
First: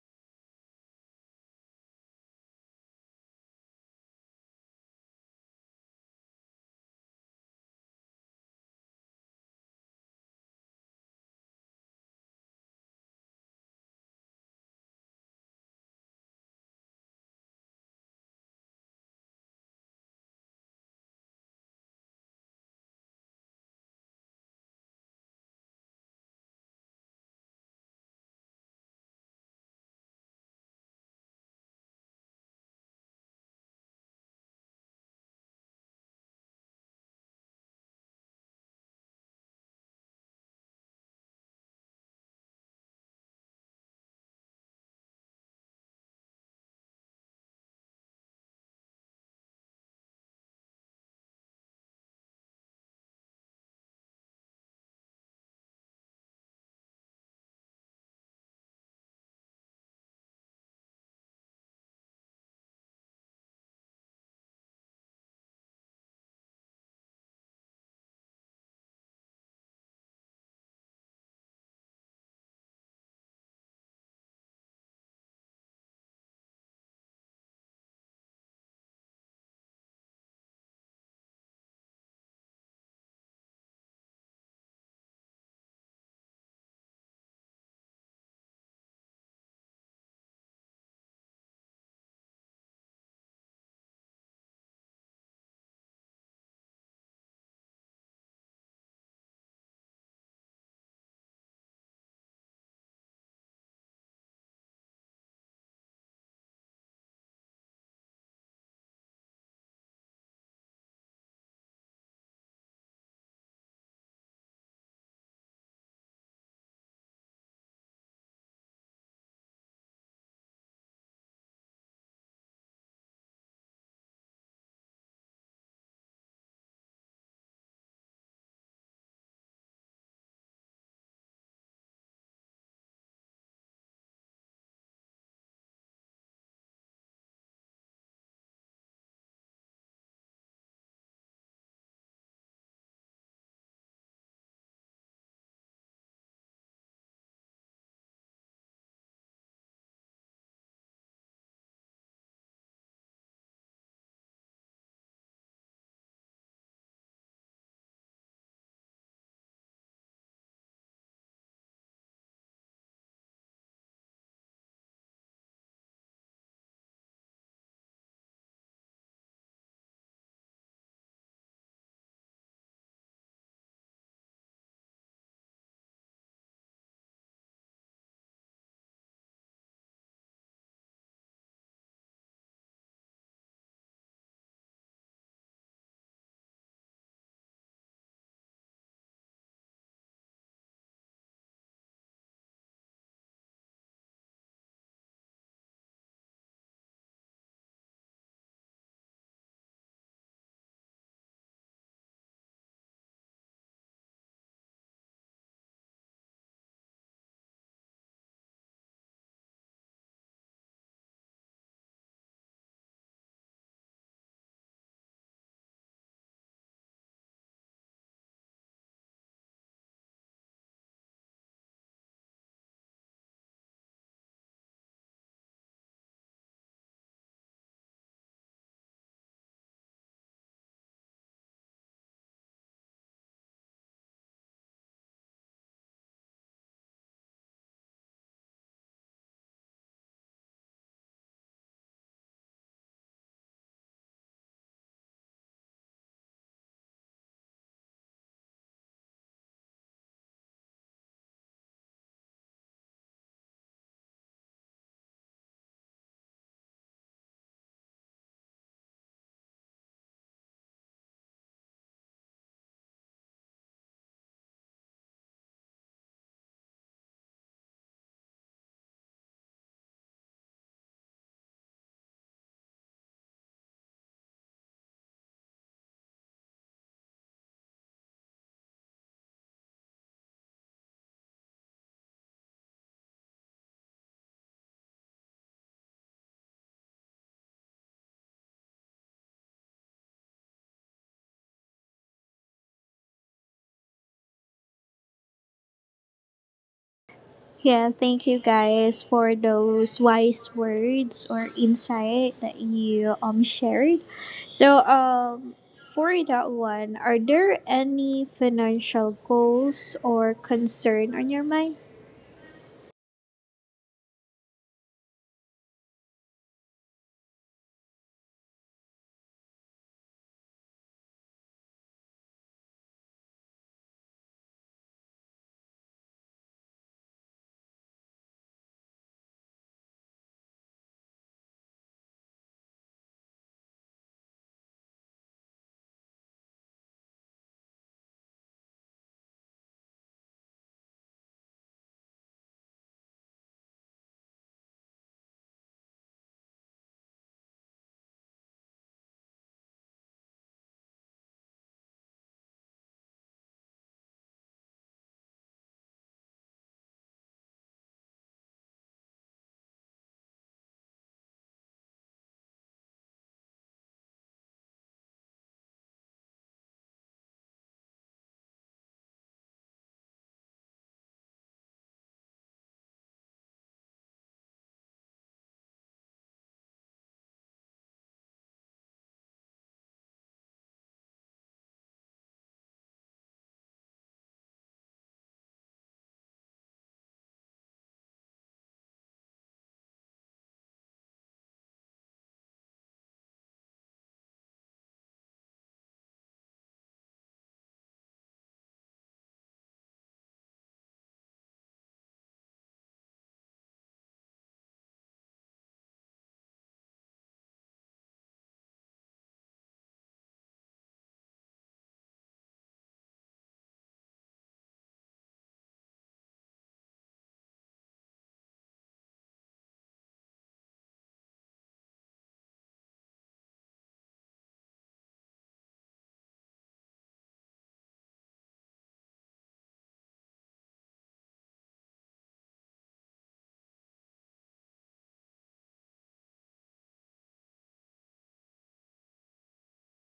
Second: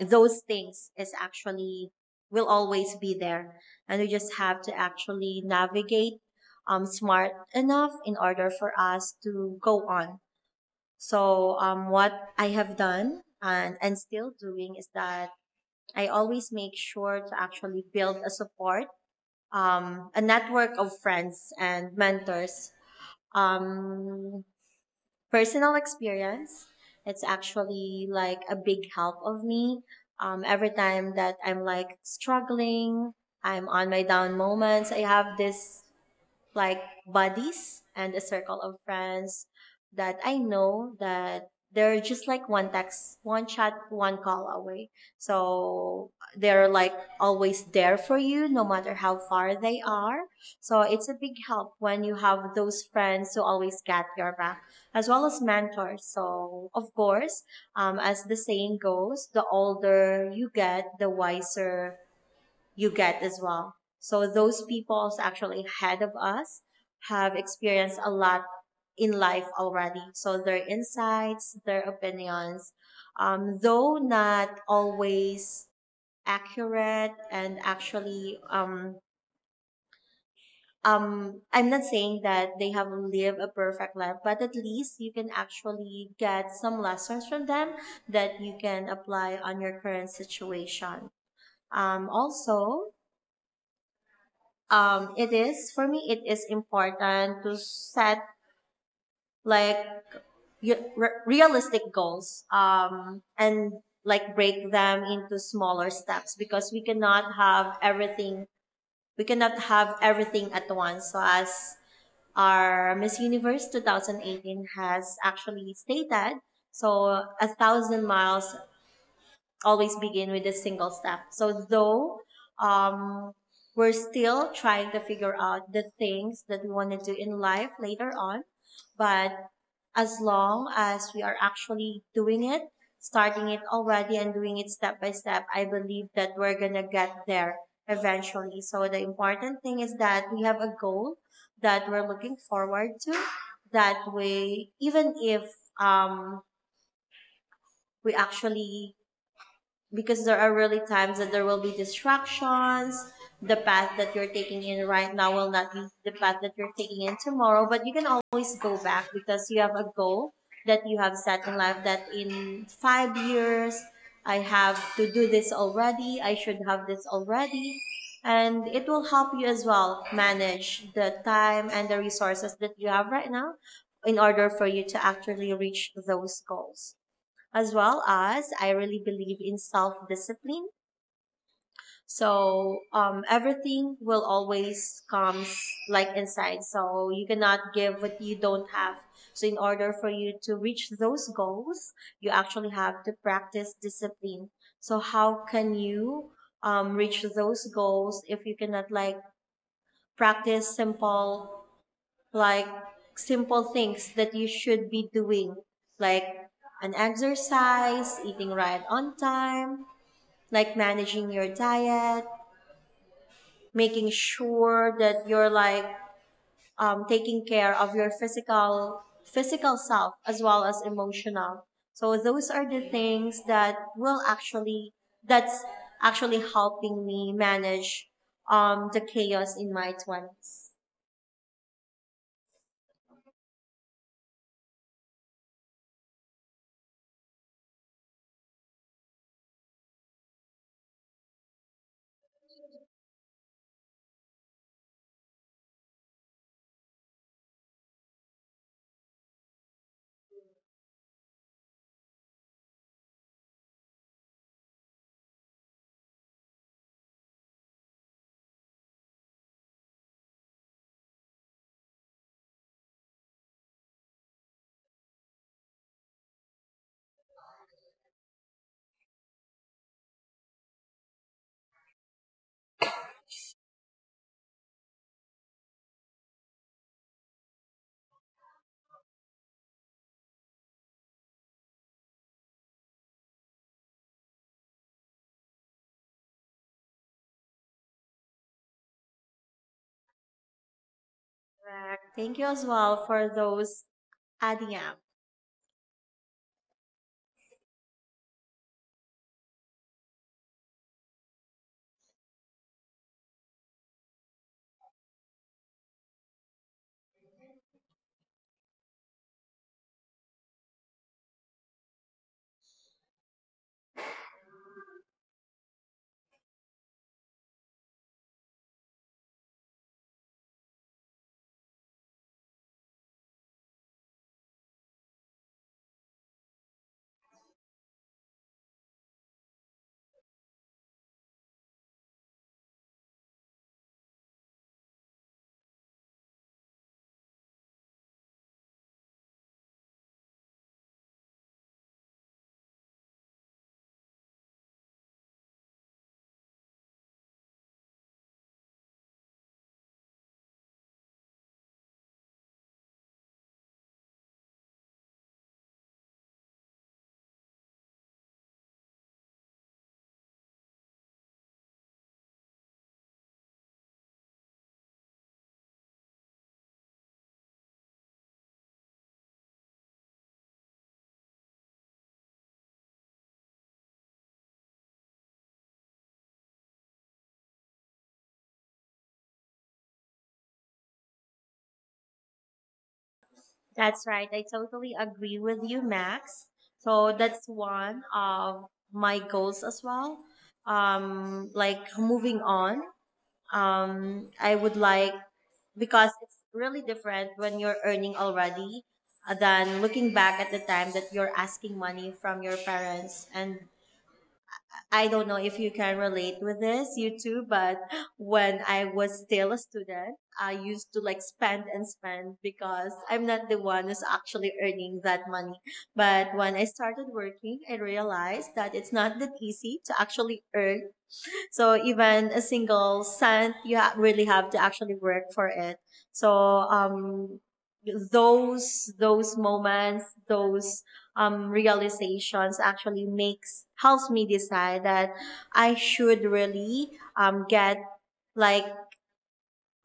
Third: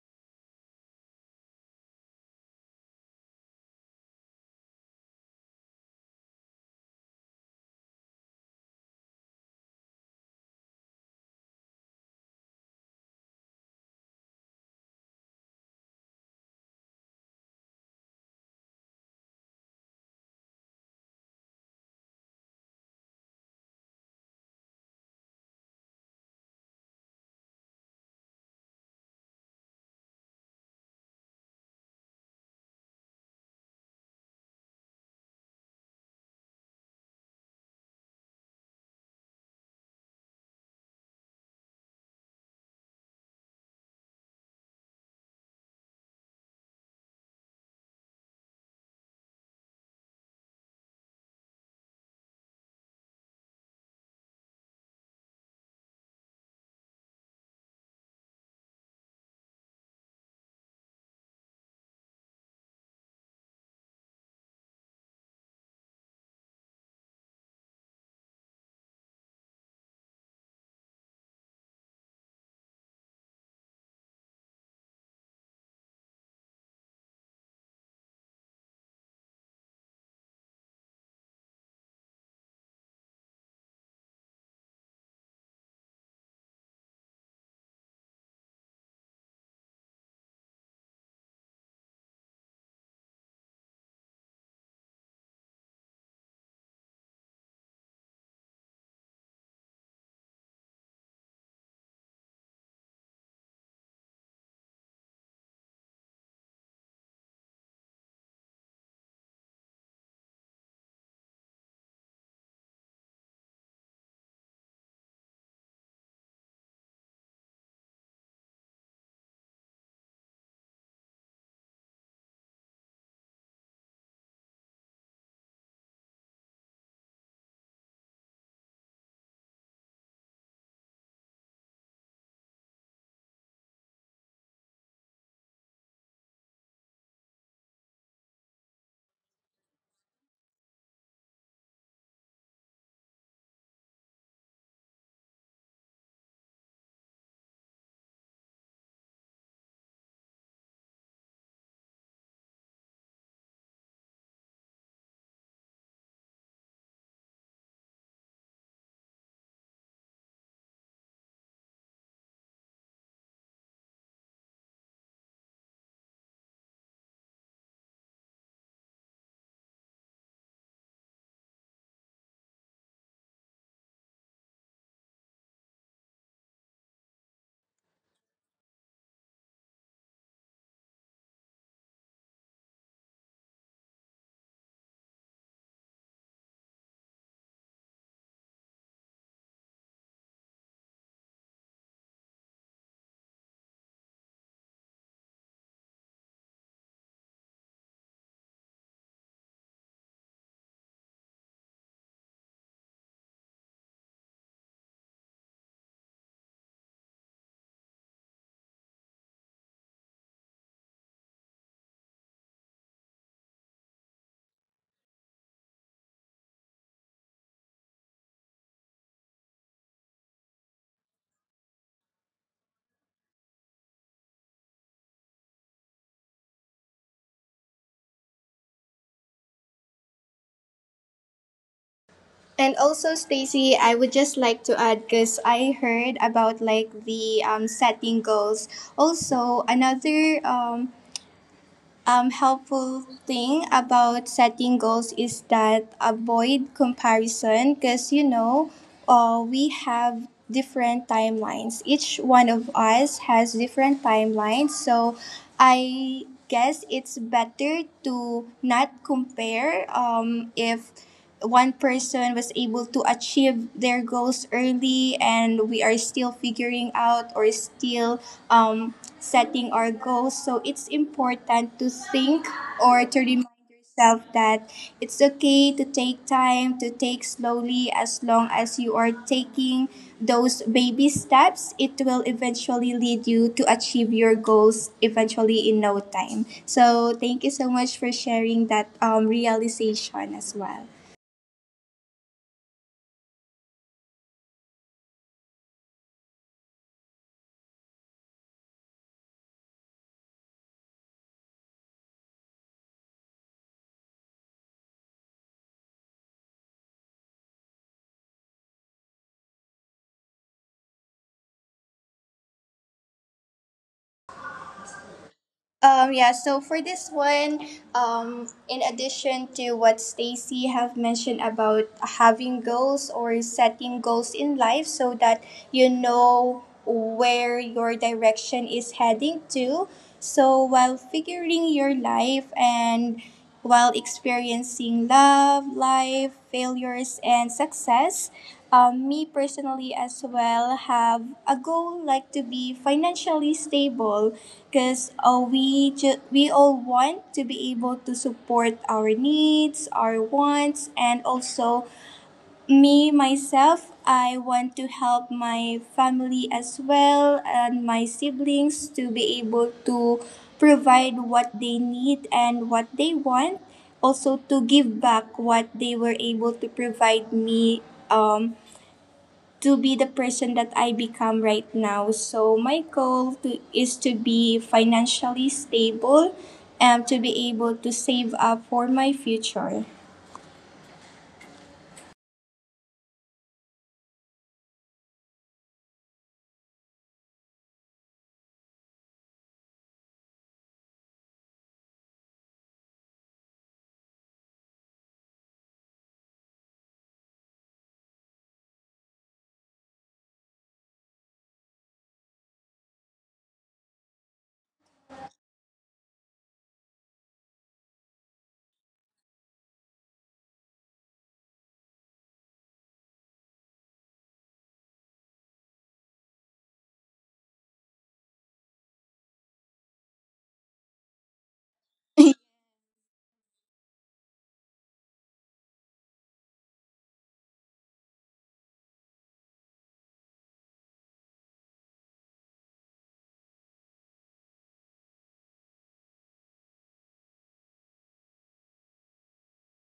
those things is actually will always be there, and we just have to actually navigate um smart enough in order for us to go on. So um what I have done and and still doing is that I always make sure to actually build a support, um, a network of friends and mentors. Um, Personal experience, it's actually like a big help of me. Um, every time that I'm like struggling, I'm on my down moments, I have this like buddies and a circle of friends that I know that they're just like one text, one chat, one call away. So they're like always there for you no matter how far they are. So it's a big help when you have those friends who always get your back, as well as mentors. So of course, um, as the saying goes, the older you get, the wiser you get as well. So those peoples actually ahead of us have experienced a lot in life already. So their insights, their opinions, um, though not always accurate and actually um, um, I'm not saying that they have lived a perfect life, but at least you can actually get some lessons from them that you can apply on your current situation. Um, also, um it is, for me, it is important to set like y- re- realistic goals, um and like break them into smaller steps, because we cannot have everything we cannot have everything at once. So as our Miss Universe twenty eighteen has actually stated, so a thousand miles always begin with a single step. So though, um, we're still trying to figure out the things that we want to do in life later on, but as long as we are actually doing it, starting it already and doing it step by step, I believe that we're gonna get there eventually. So the important thing is that we have a goal that we're looking forward to. That way, even if, um, we actually, because there are really times that there will be distractions. The path that you're taking in right now will not be the path that you're taking in tomorrow, but you can always go back because you have a goal that you have set in life that in five years, I have to do this already, I should have this already. And it will help you as well manage the time and the resources that you have right now in order for you to actually reach those goals, as well as I really believe in self discipline. So um, everything will always comes like inside. So you cannot give what you don't have. So in order for you to reach those goals, you actually have to practice discipline. So how can you um, reach those goals if you cannot like practice simple like simple things that you should be doing, like an exercise, eating right on time, like managing your diet, making sure that you're like um, taking care of your physical physical self as well as emotional. So those are the things that will actually, that's actually helping me manage um, the chaos in my twenties. And also, Stacy, I would just like to add because I heard about like the um, setting goals. Also, another um, um, helpful thing about setting goals is that avoid comparison, because you know uh, we have different timelines, each one of us has different timelines so I guess it's better to not compare. Um, if one person was able to achieve their goals early and we are still figuring out or still um, setting our goals, so it's important to think or to remind yourself that it's okay to take time, to take slowly, as long as you are taking those baby steps. It will eventually lead you to achieve your goals eventually in no time. So thank you so much for sharing that um, realization as well. Correct. Thank you as well for those, Adiam. Yeah, thank you guys for those wise words or insight that you um shared. So um, for that one, are there any financial goals or concern on your mind? Um, yeah, so for this one, um, in addition to what Stacy have mentioned about having goals or setting goals in life, so that you know where your direction is heading to. So while figuring your life and while experiencing love, life, failures, and success. Um, me personally as well have a goal like to be financially stable, because uh, we ju- we all want to be able to support our needs, our wants, and also me myself I want to help my family as well and my siblings to be able to provide what they need and what they want, also to give back what they were able to provide me um, to be the person that I become right now. So my goal to, is to be financially stable and to be able to save up for my future. That's right. I totally agree with you, Max. So that's one of my goals as well. Um, like moving on, um, I would like, because it's really different when you're earning already, uh, than looking back at the time that you're asking money from your parents. And I don't know if you can relate with this, you too, but when I was still a student, I used to like spend and spend because I'm not the one who's actually earning that money. But when I started working, I realized that it's not that easy to actually earn, so even a single cent, you ha- really have to actually work for it. So um, those those moments, those um, realizations actually makes helps me decide that I should really um, get like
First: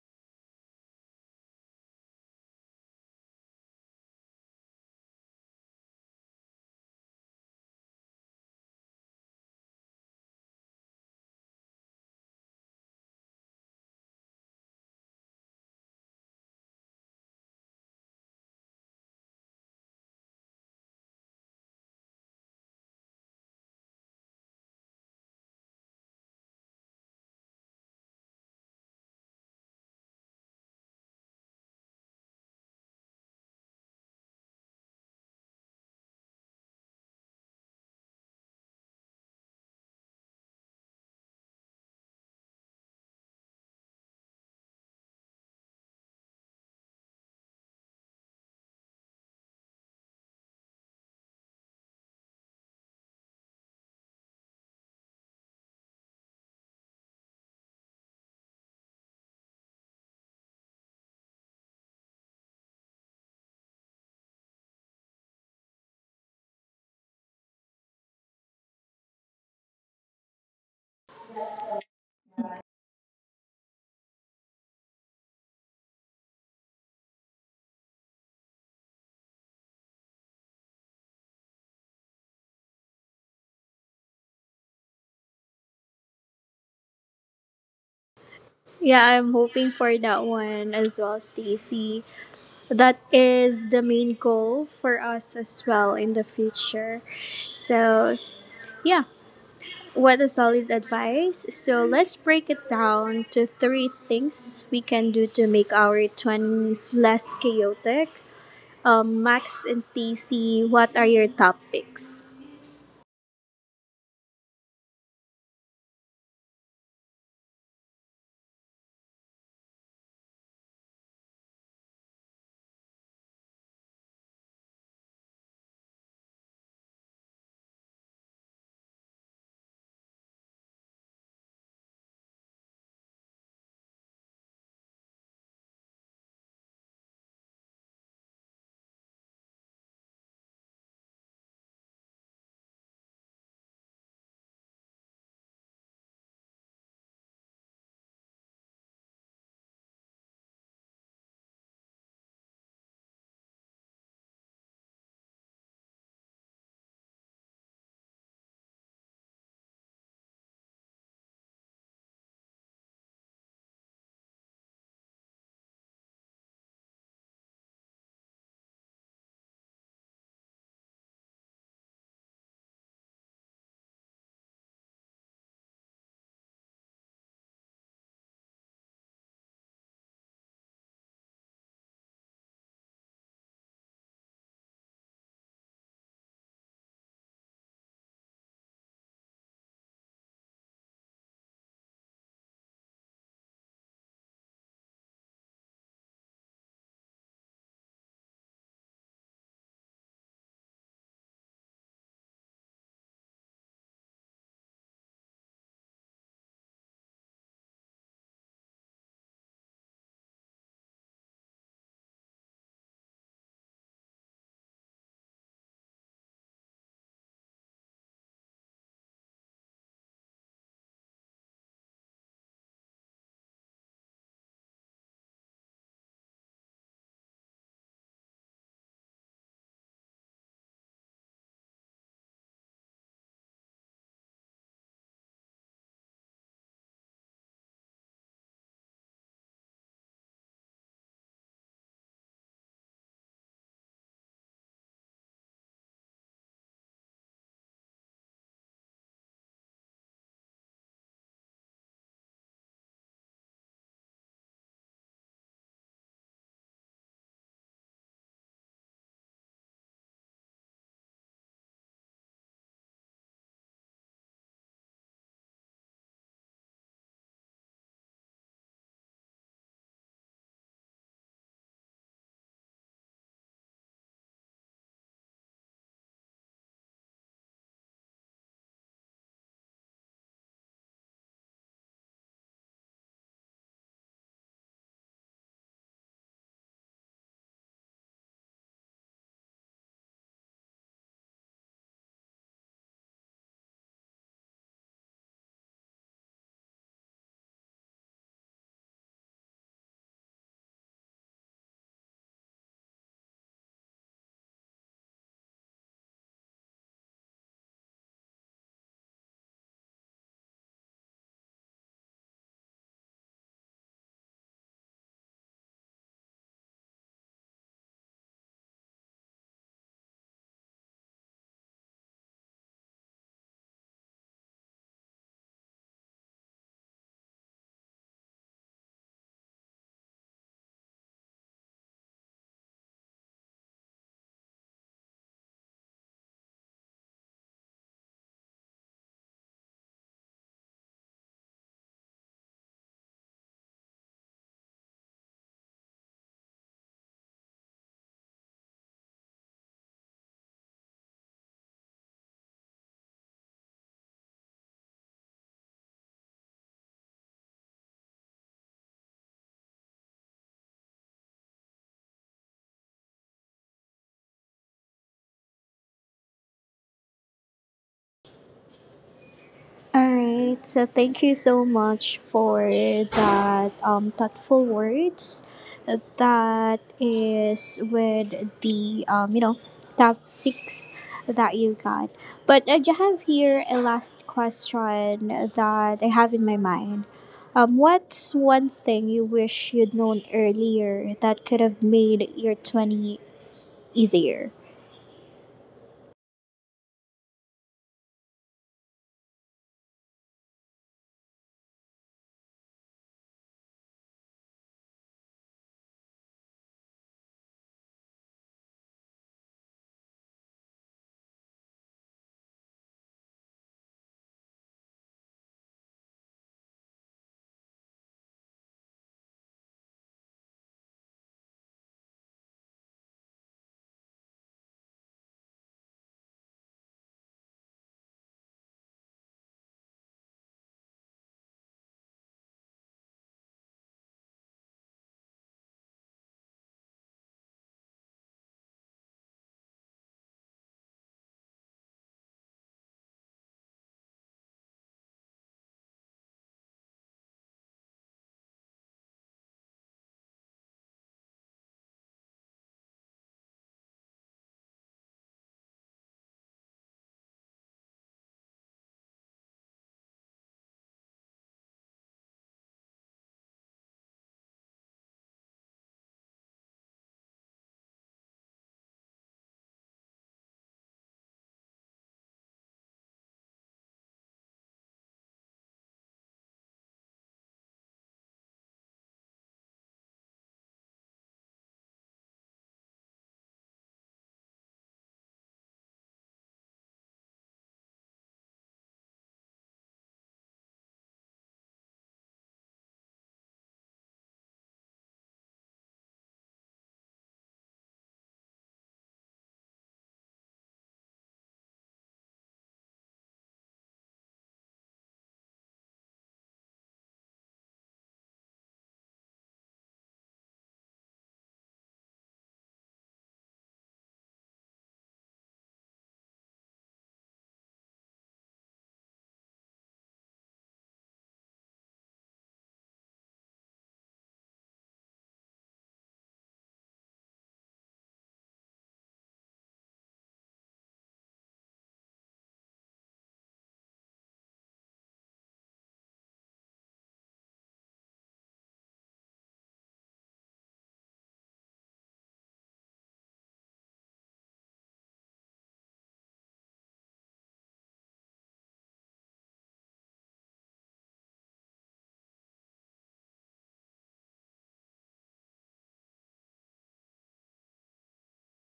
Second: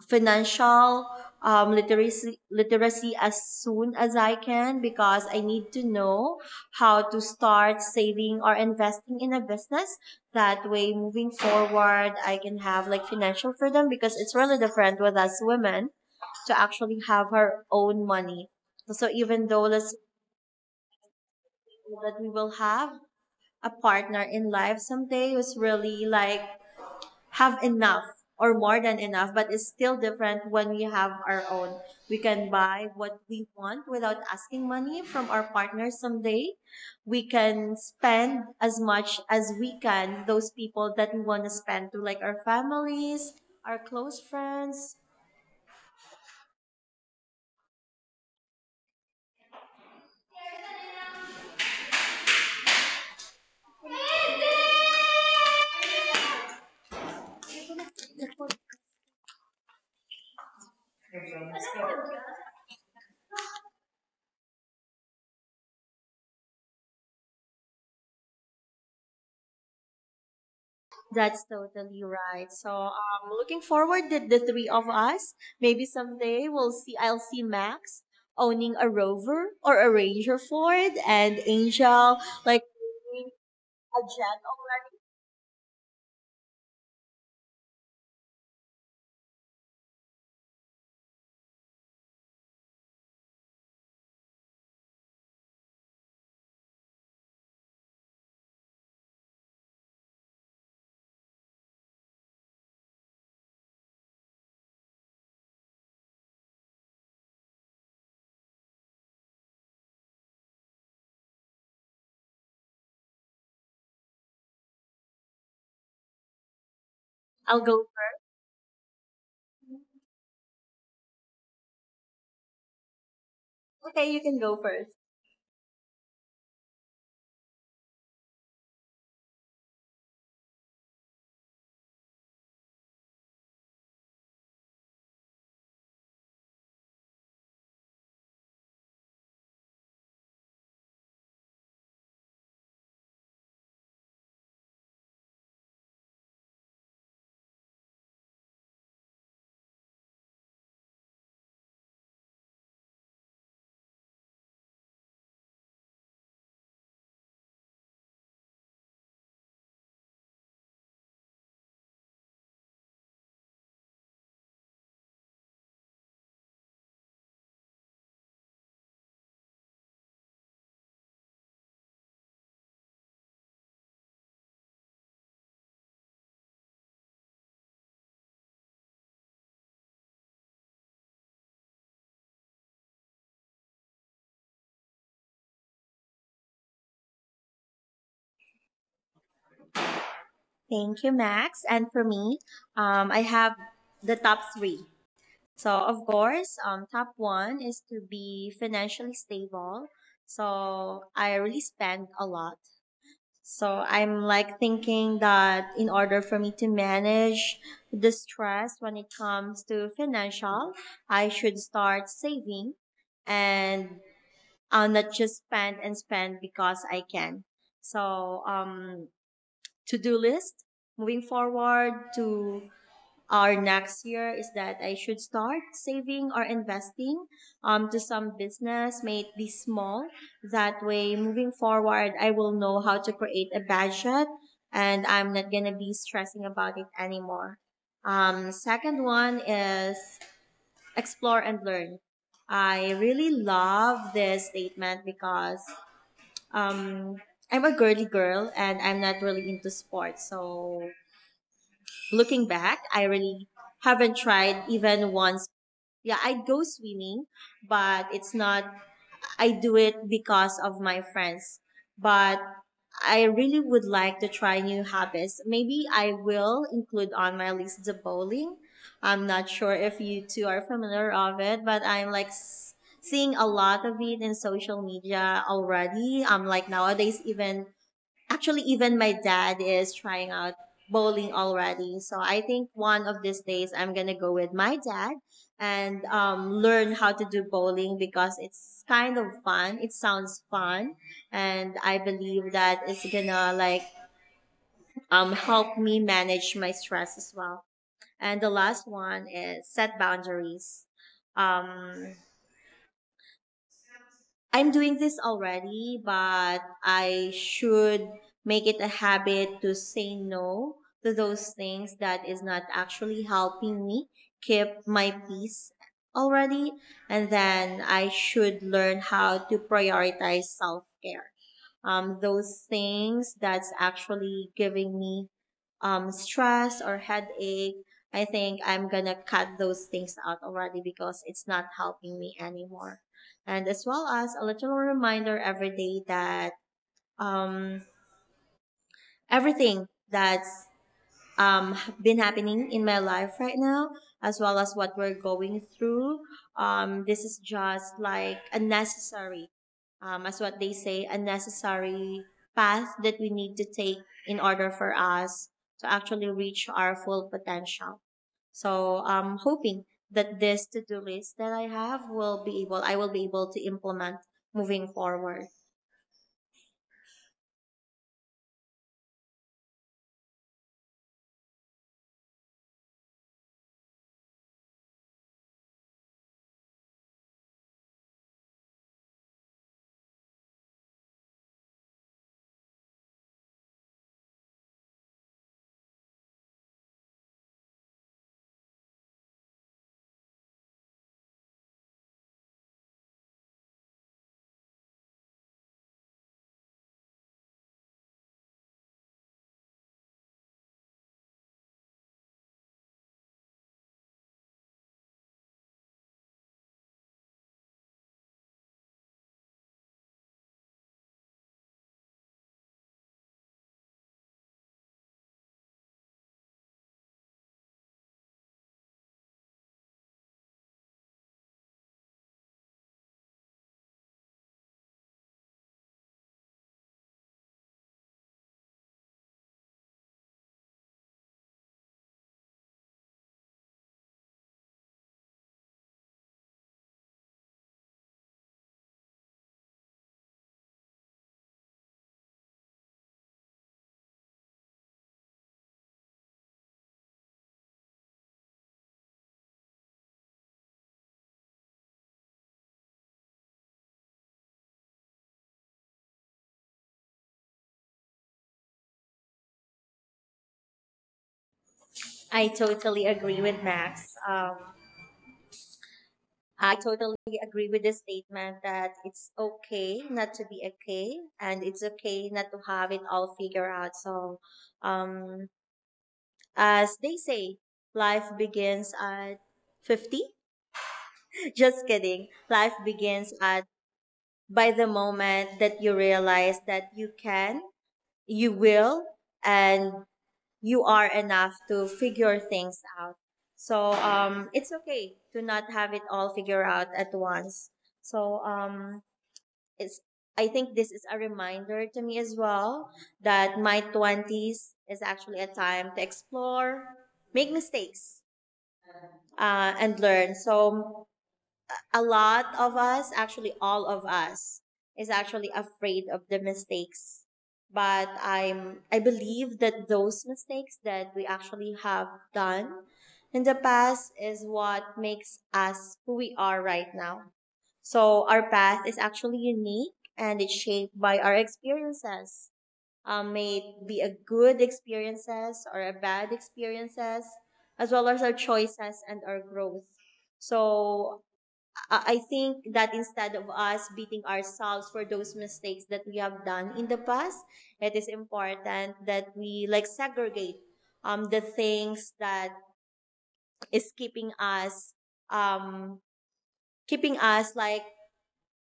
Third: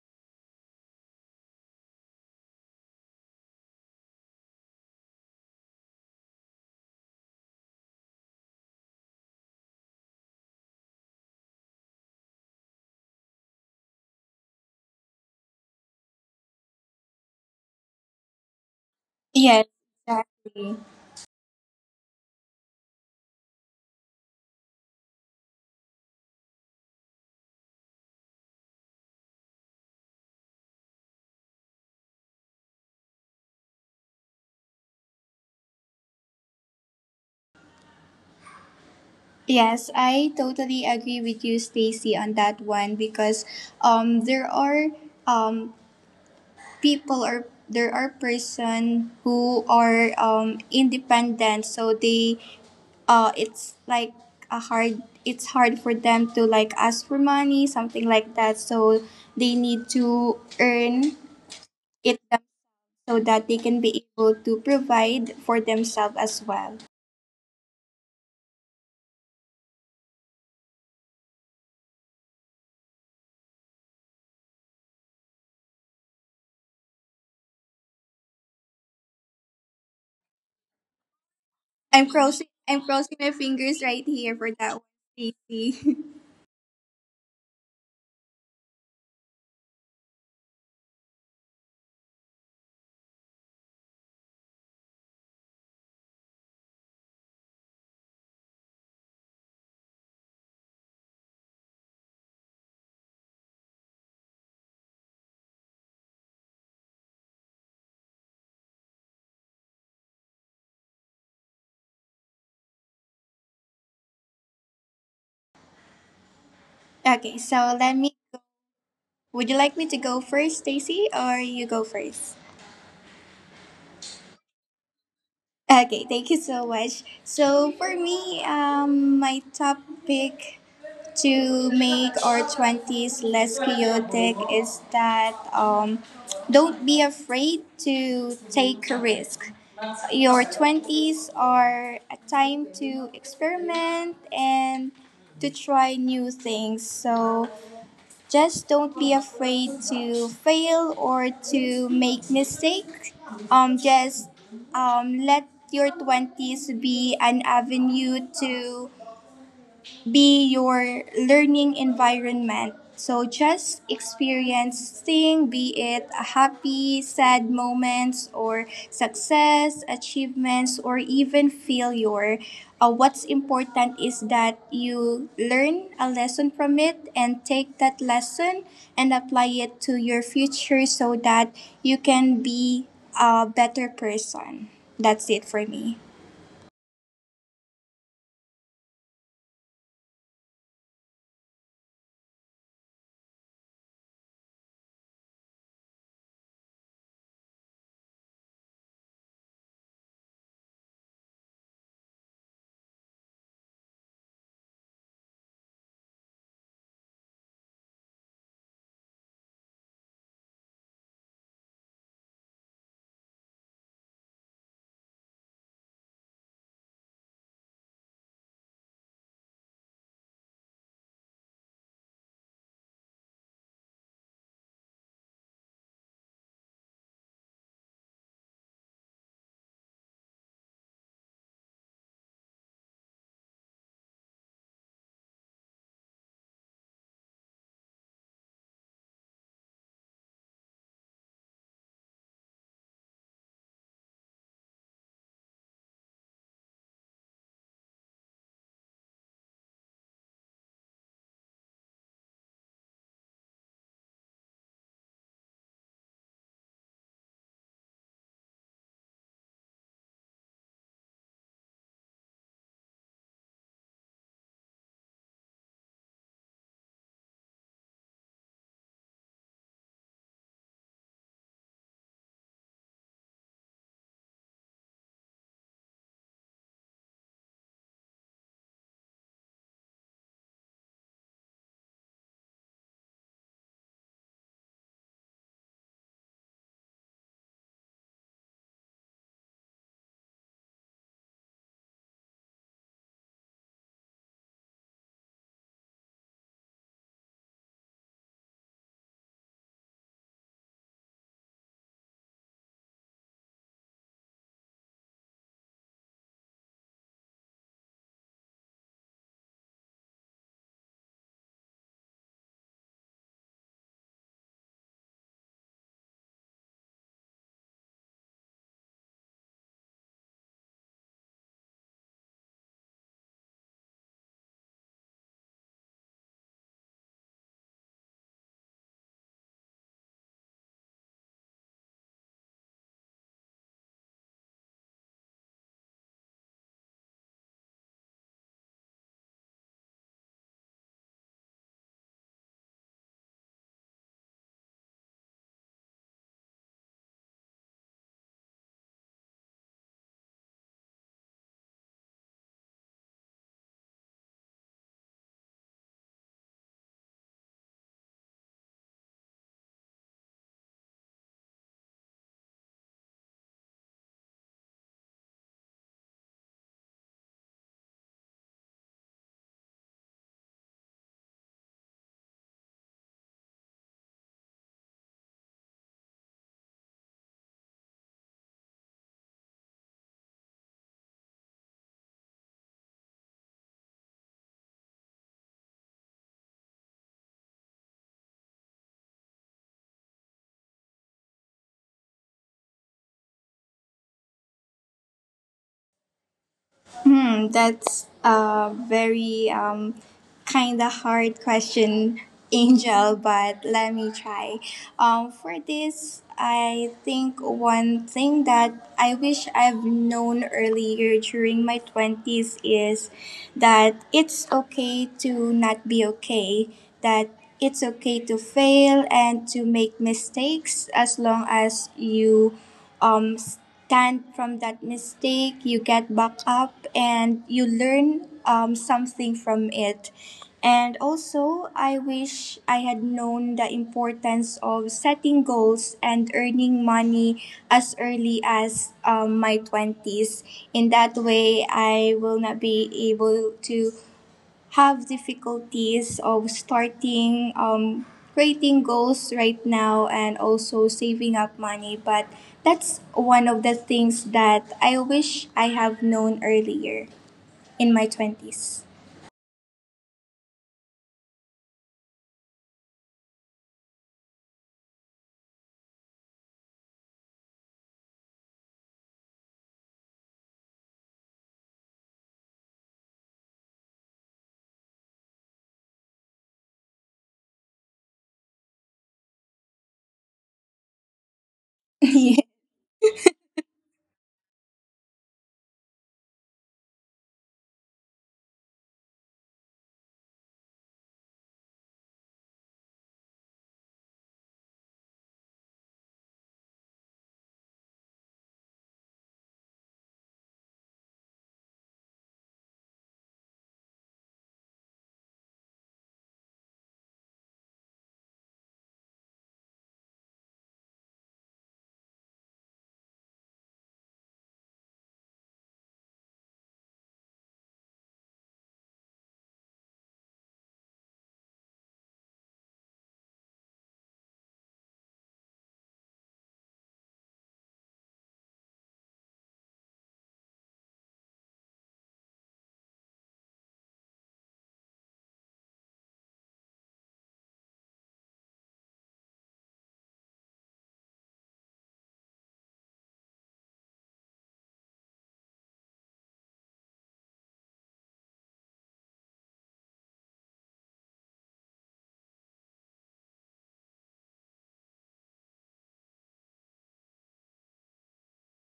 financial um, literacy literacy as soon as I can, because I need to know how to start saving or investing in a business. That way, moving forward, I can have like financial freedom, because it's really different with us women to actually have our own money. So even though, Yes, let's exactly. say that we will have a partner in life someday who's really like have enough or more than enough, but it's still different when we have our own. We can buy what we want without asking money from our partner someday. We can spend as much as we Yes, can I those totally people that we agree with want to you, spend to, Stacy, like on our that one, families, because our um, close there are friends. um, people or there are person who are um, independent, so they uh, it's like a hard it's hard for them to like ask for money, something like that. So they need to earn it so that they can be able to provide for themselves as well. That's totally right. So I'm looking forward that the three of us, maybe someday we'll see, I'll see Max owning a Rover or a Ranger Ford, and I'm Angel crossing like I'm crossing my owning fingers right a here jet for that one, already. Stacy. [LAUGHS] Yeah, I'm hoping for that one as well, Stacy. That is the main goal for us as well in the future. So, yeah, what a solid advice. So, let's break it down to three things we can do to make our twenties less chaotic. Um, Max and Stacy, what are your topics? Okay, I'll so go. let me. Would you like me to go first, Stacy, or you go first? Okay, you can go first. Okay, thank you so much. So for me, um, my top pick to make our twenties less chaotic is that um, don't be afraid to take a risk. Your twenties are a time to experiment and to try new things. So just don't be afraid to fail or to make mistakes. Um, just um, let your twenties be an avenue to be your learning environment. So just experience thing, be it a happy, sad moments or success, achievements, or even failure. Uh, what's important is that you learn a lesson from it and take that lesson and apply it to your future so that you can be a better person. That's it for me. Thank you, Max. And for me, um, I have the top three. So of course, um, top one is to be financially stable. So I really spend a lot. So I'm like thinking that in order for me to manage the stress when it comes to financial, I should start saving, and I'll not just spend and spend because I can. So um to-do list moving forward to our next year is that I should start saving or investing um, to some business, make this small. That way, moving forward, I will know how to create a budget and I'm not going to be stressing about it anymore. Um, second one is explore and learn. I really love this statement because um, I'm a girly girl and I'm not really into sports. So looking back, I really haven't tried even once. Yeah, I'd go swimming, but it's not, I do it because of my friends. But I really would like to try new habits. Maybe I will include on my list the bowling. I'm not sure if you two are familiar of it, but I'm like s- seeing a lot of it in social media already. Um, like nowadays, even actually even my dad is trying out bowling already. So I think one of these days I'm gonna go with my dad and um, learn how to do bowling, because it's kind of fun, it sounds fun, and I believe that it's gonna like um, help me manage my stress as well. And the last one is set boundaries. um, I'm doing this already, but I should make it a habit to say no to those things that is not actually helping me keep my peace already. And then I should learn how to prioritize self care, um, those things that's actually giving me um, stress or headache, I think I'm gonna cut those things out already because it's not helping me anymore. And as well as a little reminder every day that um, everything that's um, been happening in my life right now, as well as what we're going through. Um, this is just like a necessary, um, as what they say, a necessary path that we need to take in order for us to actually reach our full potential. So I'm hoping that this to-do list that I have will be able, I will be able to implement moving forward. All right. So thank you so much for that um, thoughtful words. That is with the um, you know, topics that you got. But I do have here a last question that I have in my mind. Um, what's one thing you wish you'd known earlier that could have made your twenties easier? Hmm, that's a very um, kind of hard question, [LAUGHS] Angel, but let me try. Um, for this, I think one thing that I wish I've known earlier during my twenties is that it's okay to not be okay, that it's okay to fail and to make mistakes, as long as you um, then from that mistake you get back up and you learn um, something from it. And also I wish I had known the importance of setting goals and earning money as early as um, my twenties. In that way I will not be able to have difficulties of starting um, creating goals right now and also saving up money. But that's one of the things that I wish I have known earlier in my twenties. I totally agree with Max. Um, I totally agree with the statement that it's okay not to be okay and it's okay not to have it all figured out. So, um, as they say, life begins at fifty. [LAUGHS] Just [LAUGHS] kidding. Life begins at by the moment that you realize that you can, you will, and you are enough to figure things out. So, um, it's okay to not have it all figured out at once. So, um, it's I think this is a reminder to me as well that my twenties is actually a time to explore, make mistakes, uh, and learn. So, a lot of us, actually, all of us, is actually afraid of the mistakes. But I'm, I believe that those mistakes that we actually have done in the past is what makes us who we are right now. So our path is actually unique and it's shaped by our experiences. Um, may it be a good experiences or a bad experiences, as well as our choices and our growth. So I I think that instead of us beating ourselves for those mistakes that we have done in the past, it is important that we like segregate um the things that is keeping us um keeping us like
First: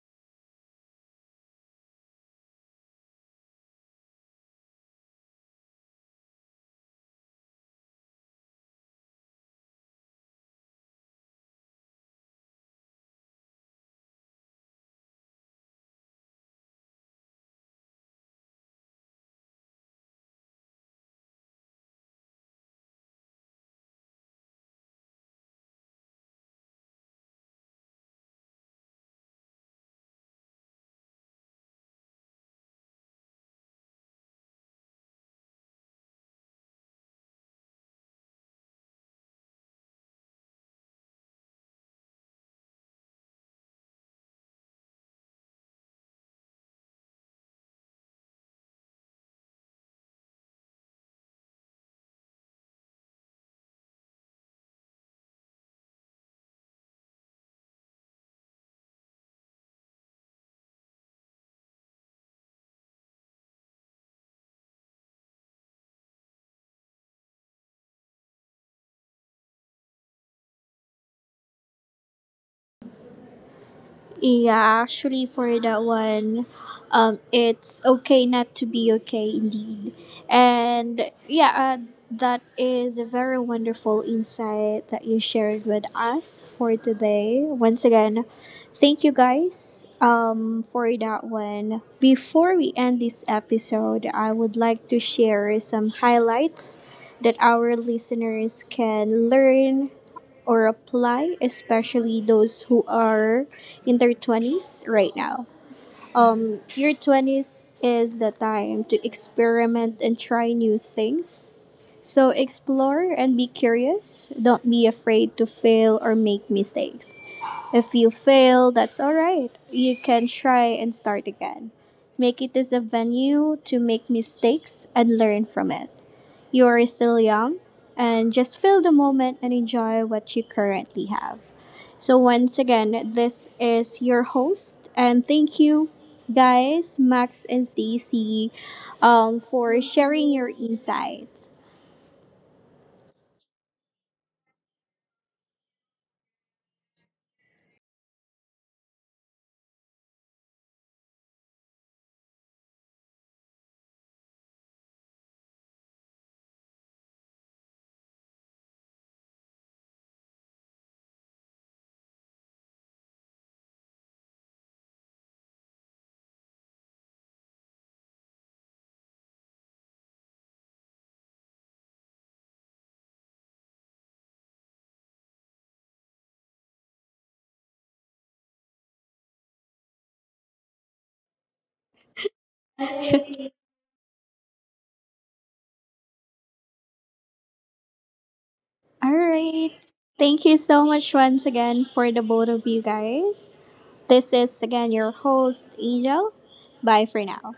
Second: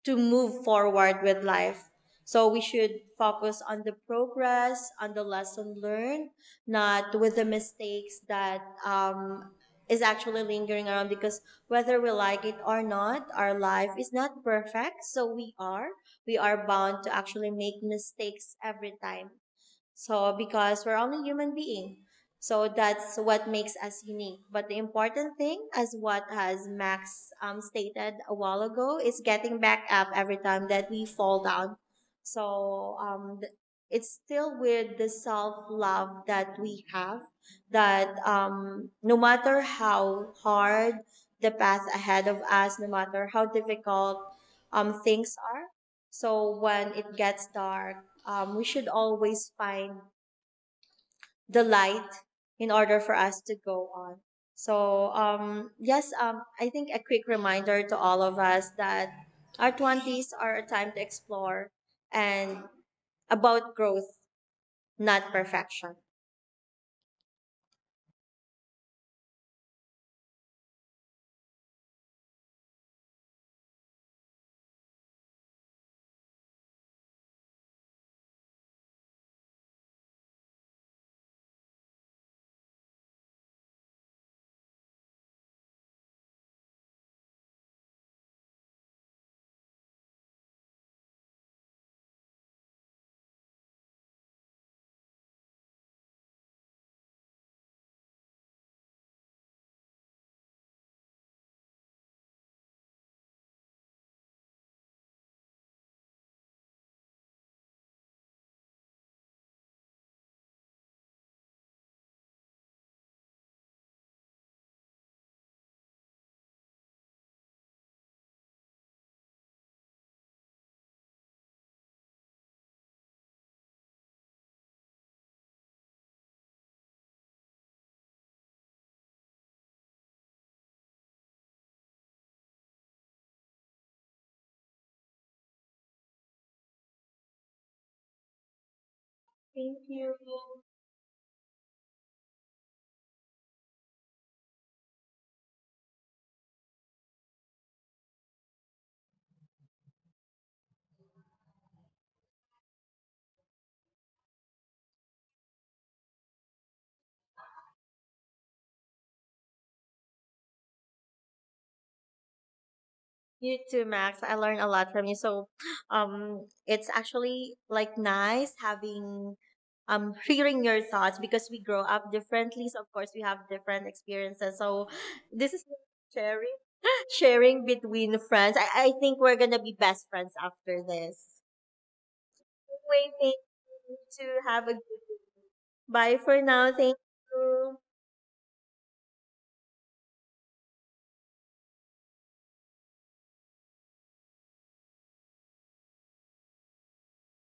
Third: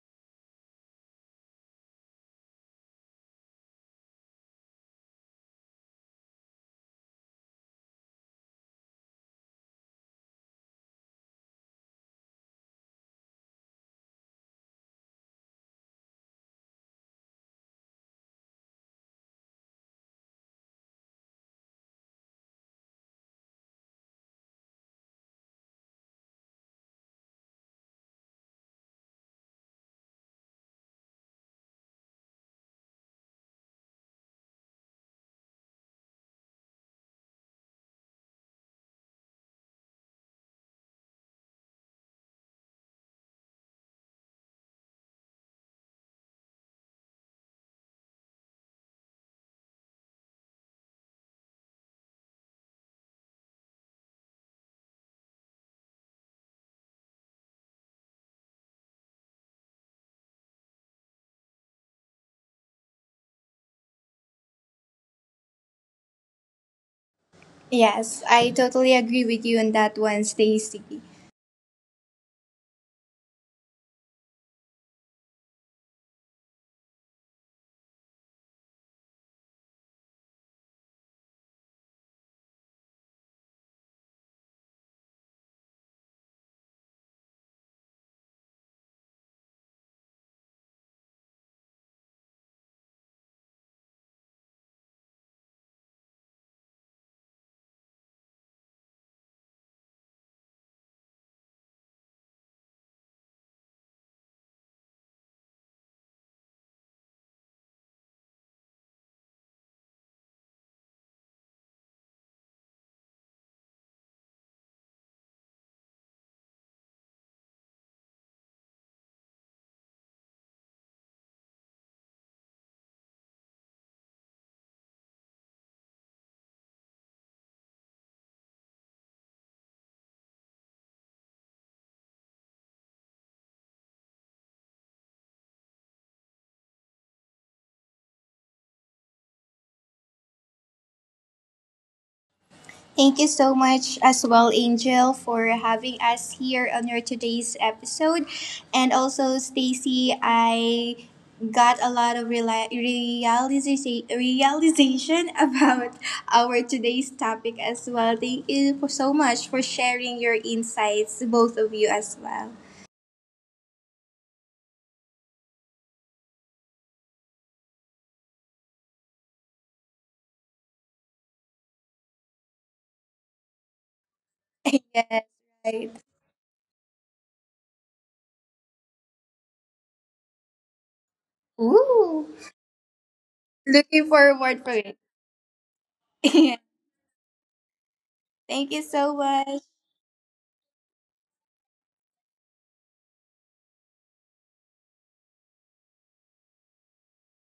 to move forward with life. So we should focus on the progress, on the lesson learned, not with the mistakes that um, is actually lingering around. Because whether we like it or not, our life is not perfect. So we are we are bound to actually make mistakes every time. So, because we're only human being. So that's what makes us unique. But the important thing, as what has Max um, stated a while ago, is getting back up every time that we fall down. So um, th- it's still with the self love that we have, that um, no matter how hard the path ahead of us, no matter how difficult um, things are, so when it gets dark, um, we should always find the light in order for us to go on. So, um, yes, um, I think a quick reminder to all of us that our twenties are a time to explore and about growth, not perfection. Yes, I totally agree with you on that one, Stacy. Yeah, actually, for that one, um, it's okay not to be okay, indeed. And yeah, uh, that is a very wonderful insight that you shared with us for today. Once again, thank you guys um, for that one. Before we end this episode, I would like to share some highlights that our listeners can learn or apply, especially those who are in their twenties right now. Um, your twenties is the time to experiment and try new things. So explore and be curious. Don't be afraid to fail or make mistakes. If you fail, that's all right. You can try and start again. Make it as a venue to make mistakes and learn from it. You are still young, and just feel the moment and enjoy what you currently have. So, once again, this is your host, and thank you guys, Max and Stacy, um, for Thank you. sharing your insights. Thank you so much as well, Angel, for having us here on your today's episode. And also, Stacy, I got a lot of reali- realiza- realization [LAUGHS] about our today's topic as well. Thank you for so much for sharing your insights, both of you as well. You too, Max. I learned a lot from you. So, [GASPS] um, it's actually like nice having, um, [LAUGHS] hearing your thoughts, because we grow up differently. So of course we have different experiences. So Yes, this is right. [LAUGHS] sharing, sharing between friends. I, I think we're gonna be best friends after this. Ooh, Anyway, thank you looking to forward for have a it. good. Bye for [LAUGHS] now. Thank you. Thank you All so right. much. Thank you so much once again for the both of you guys. This is again your host, Angel. Bye for now.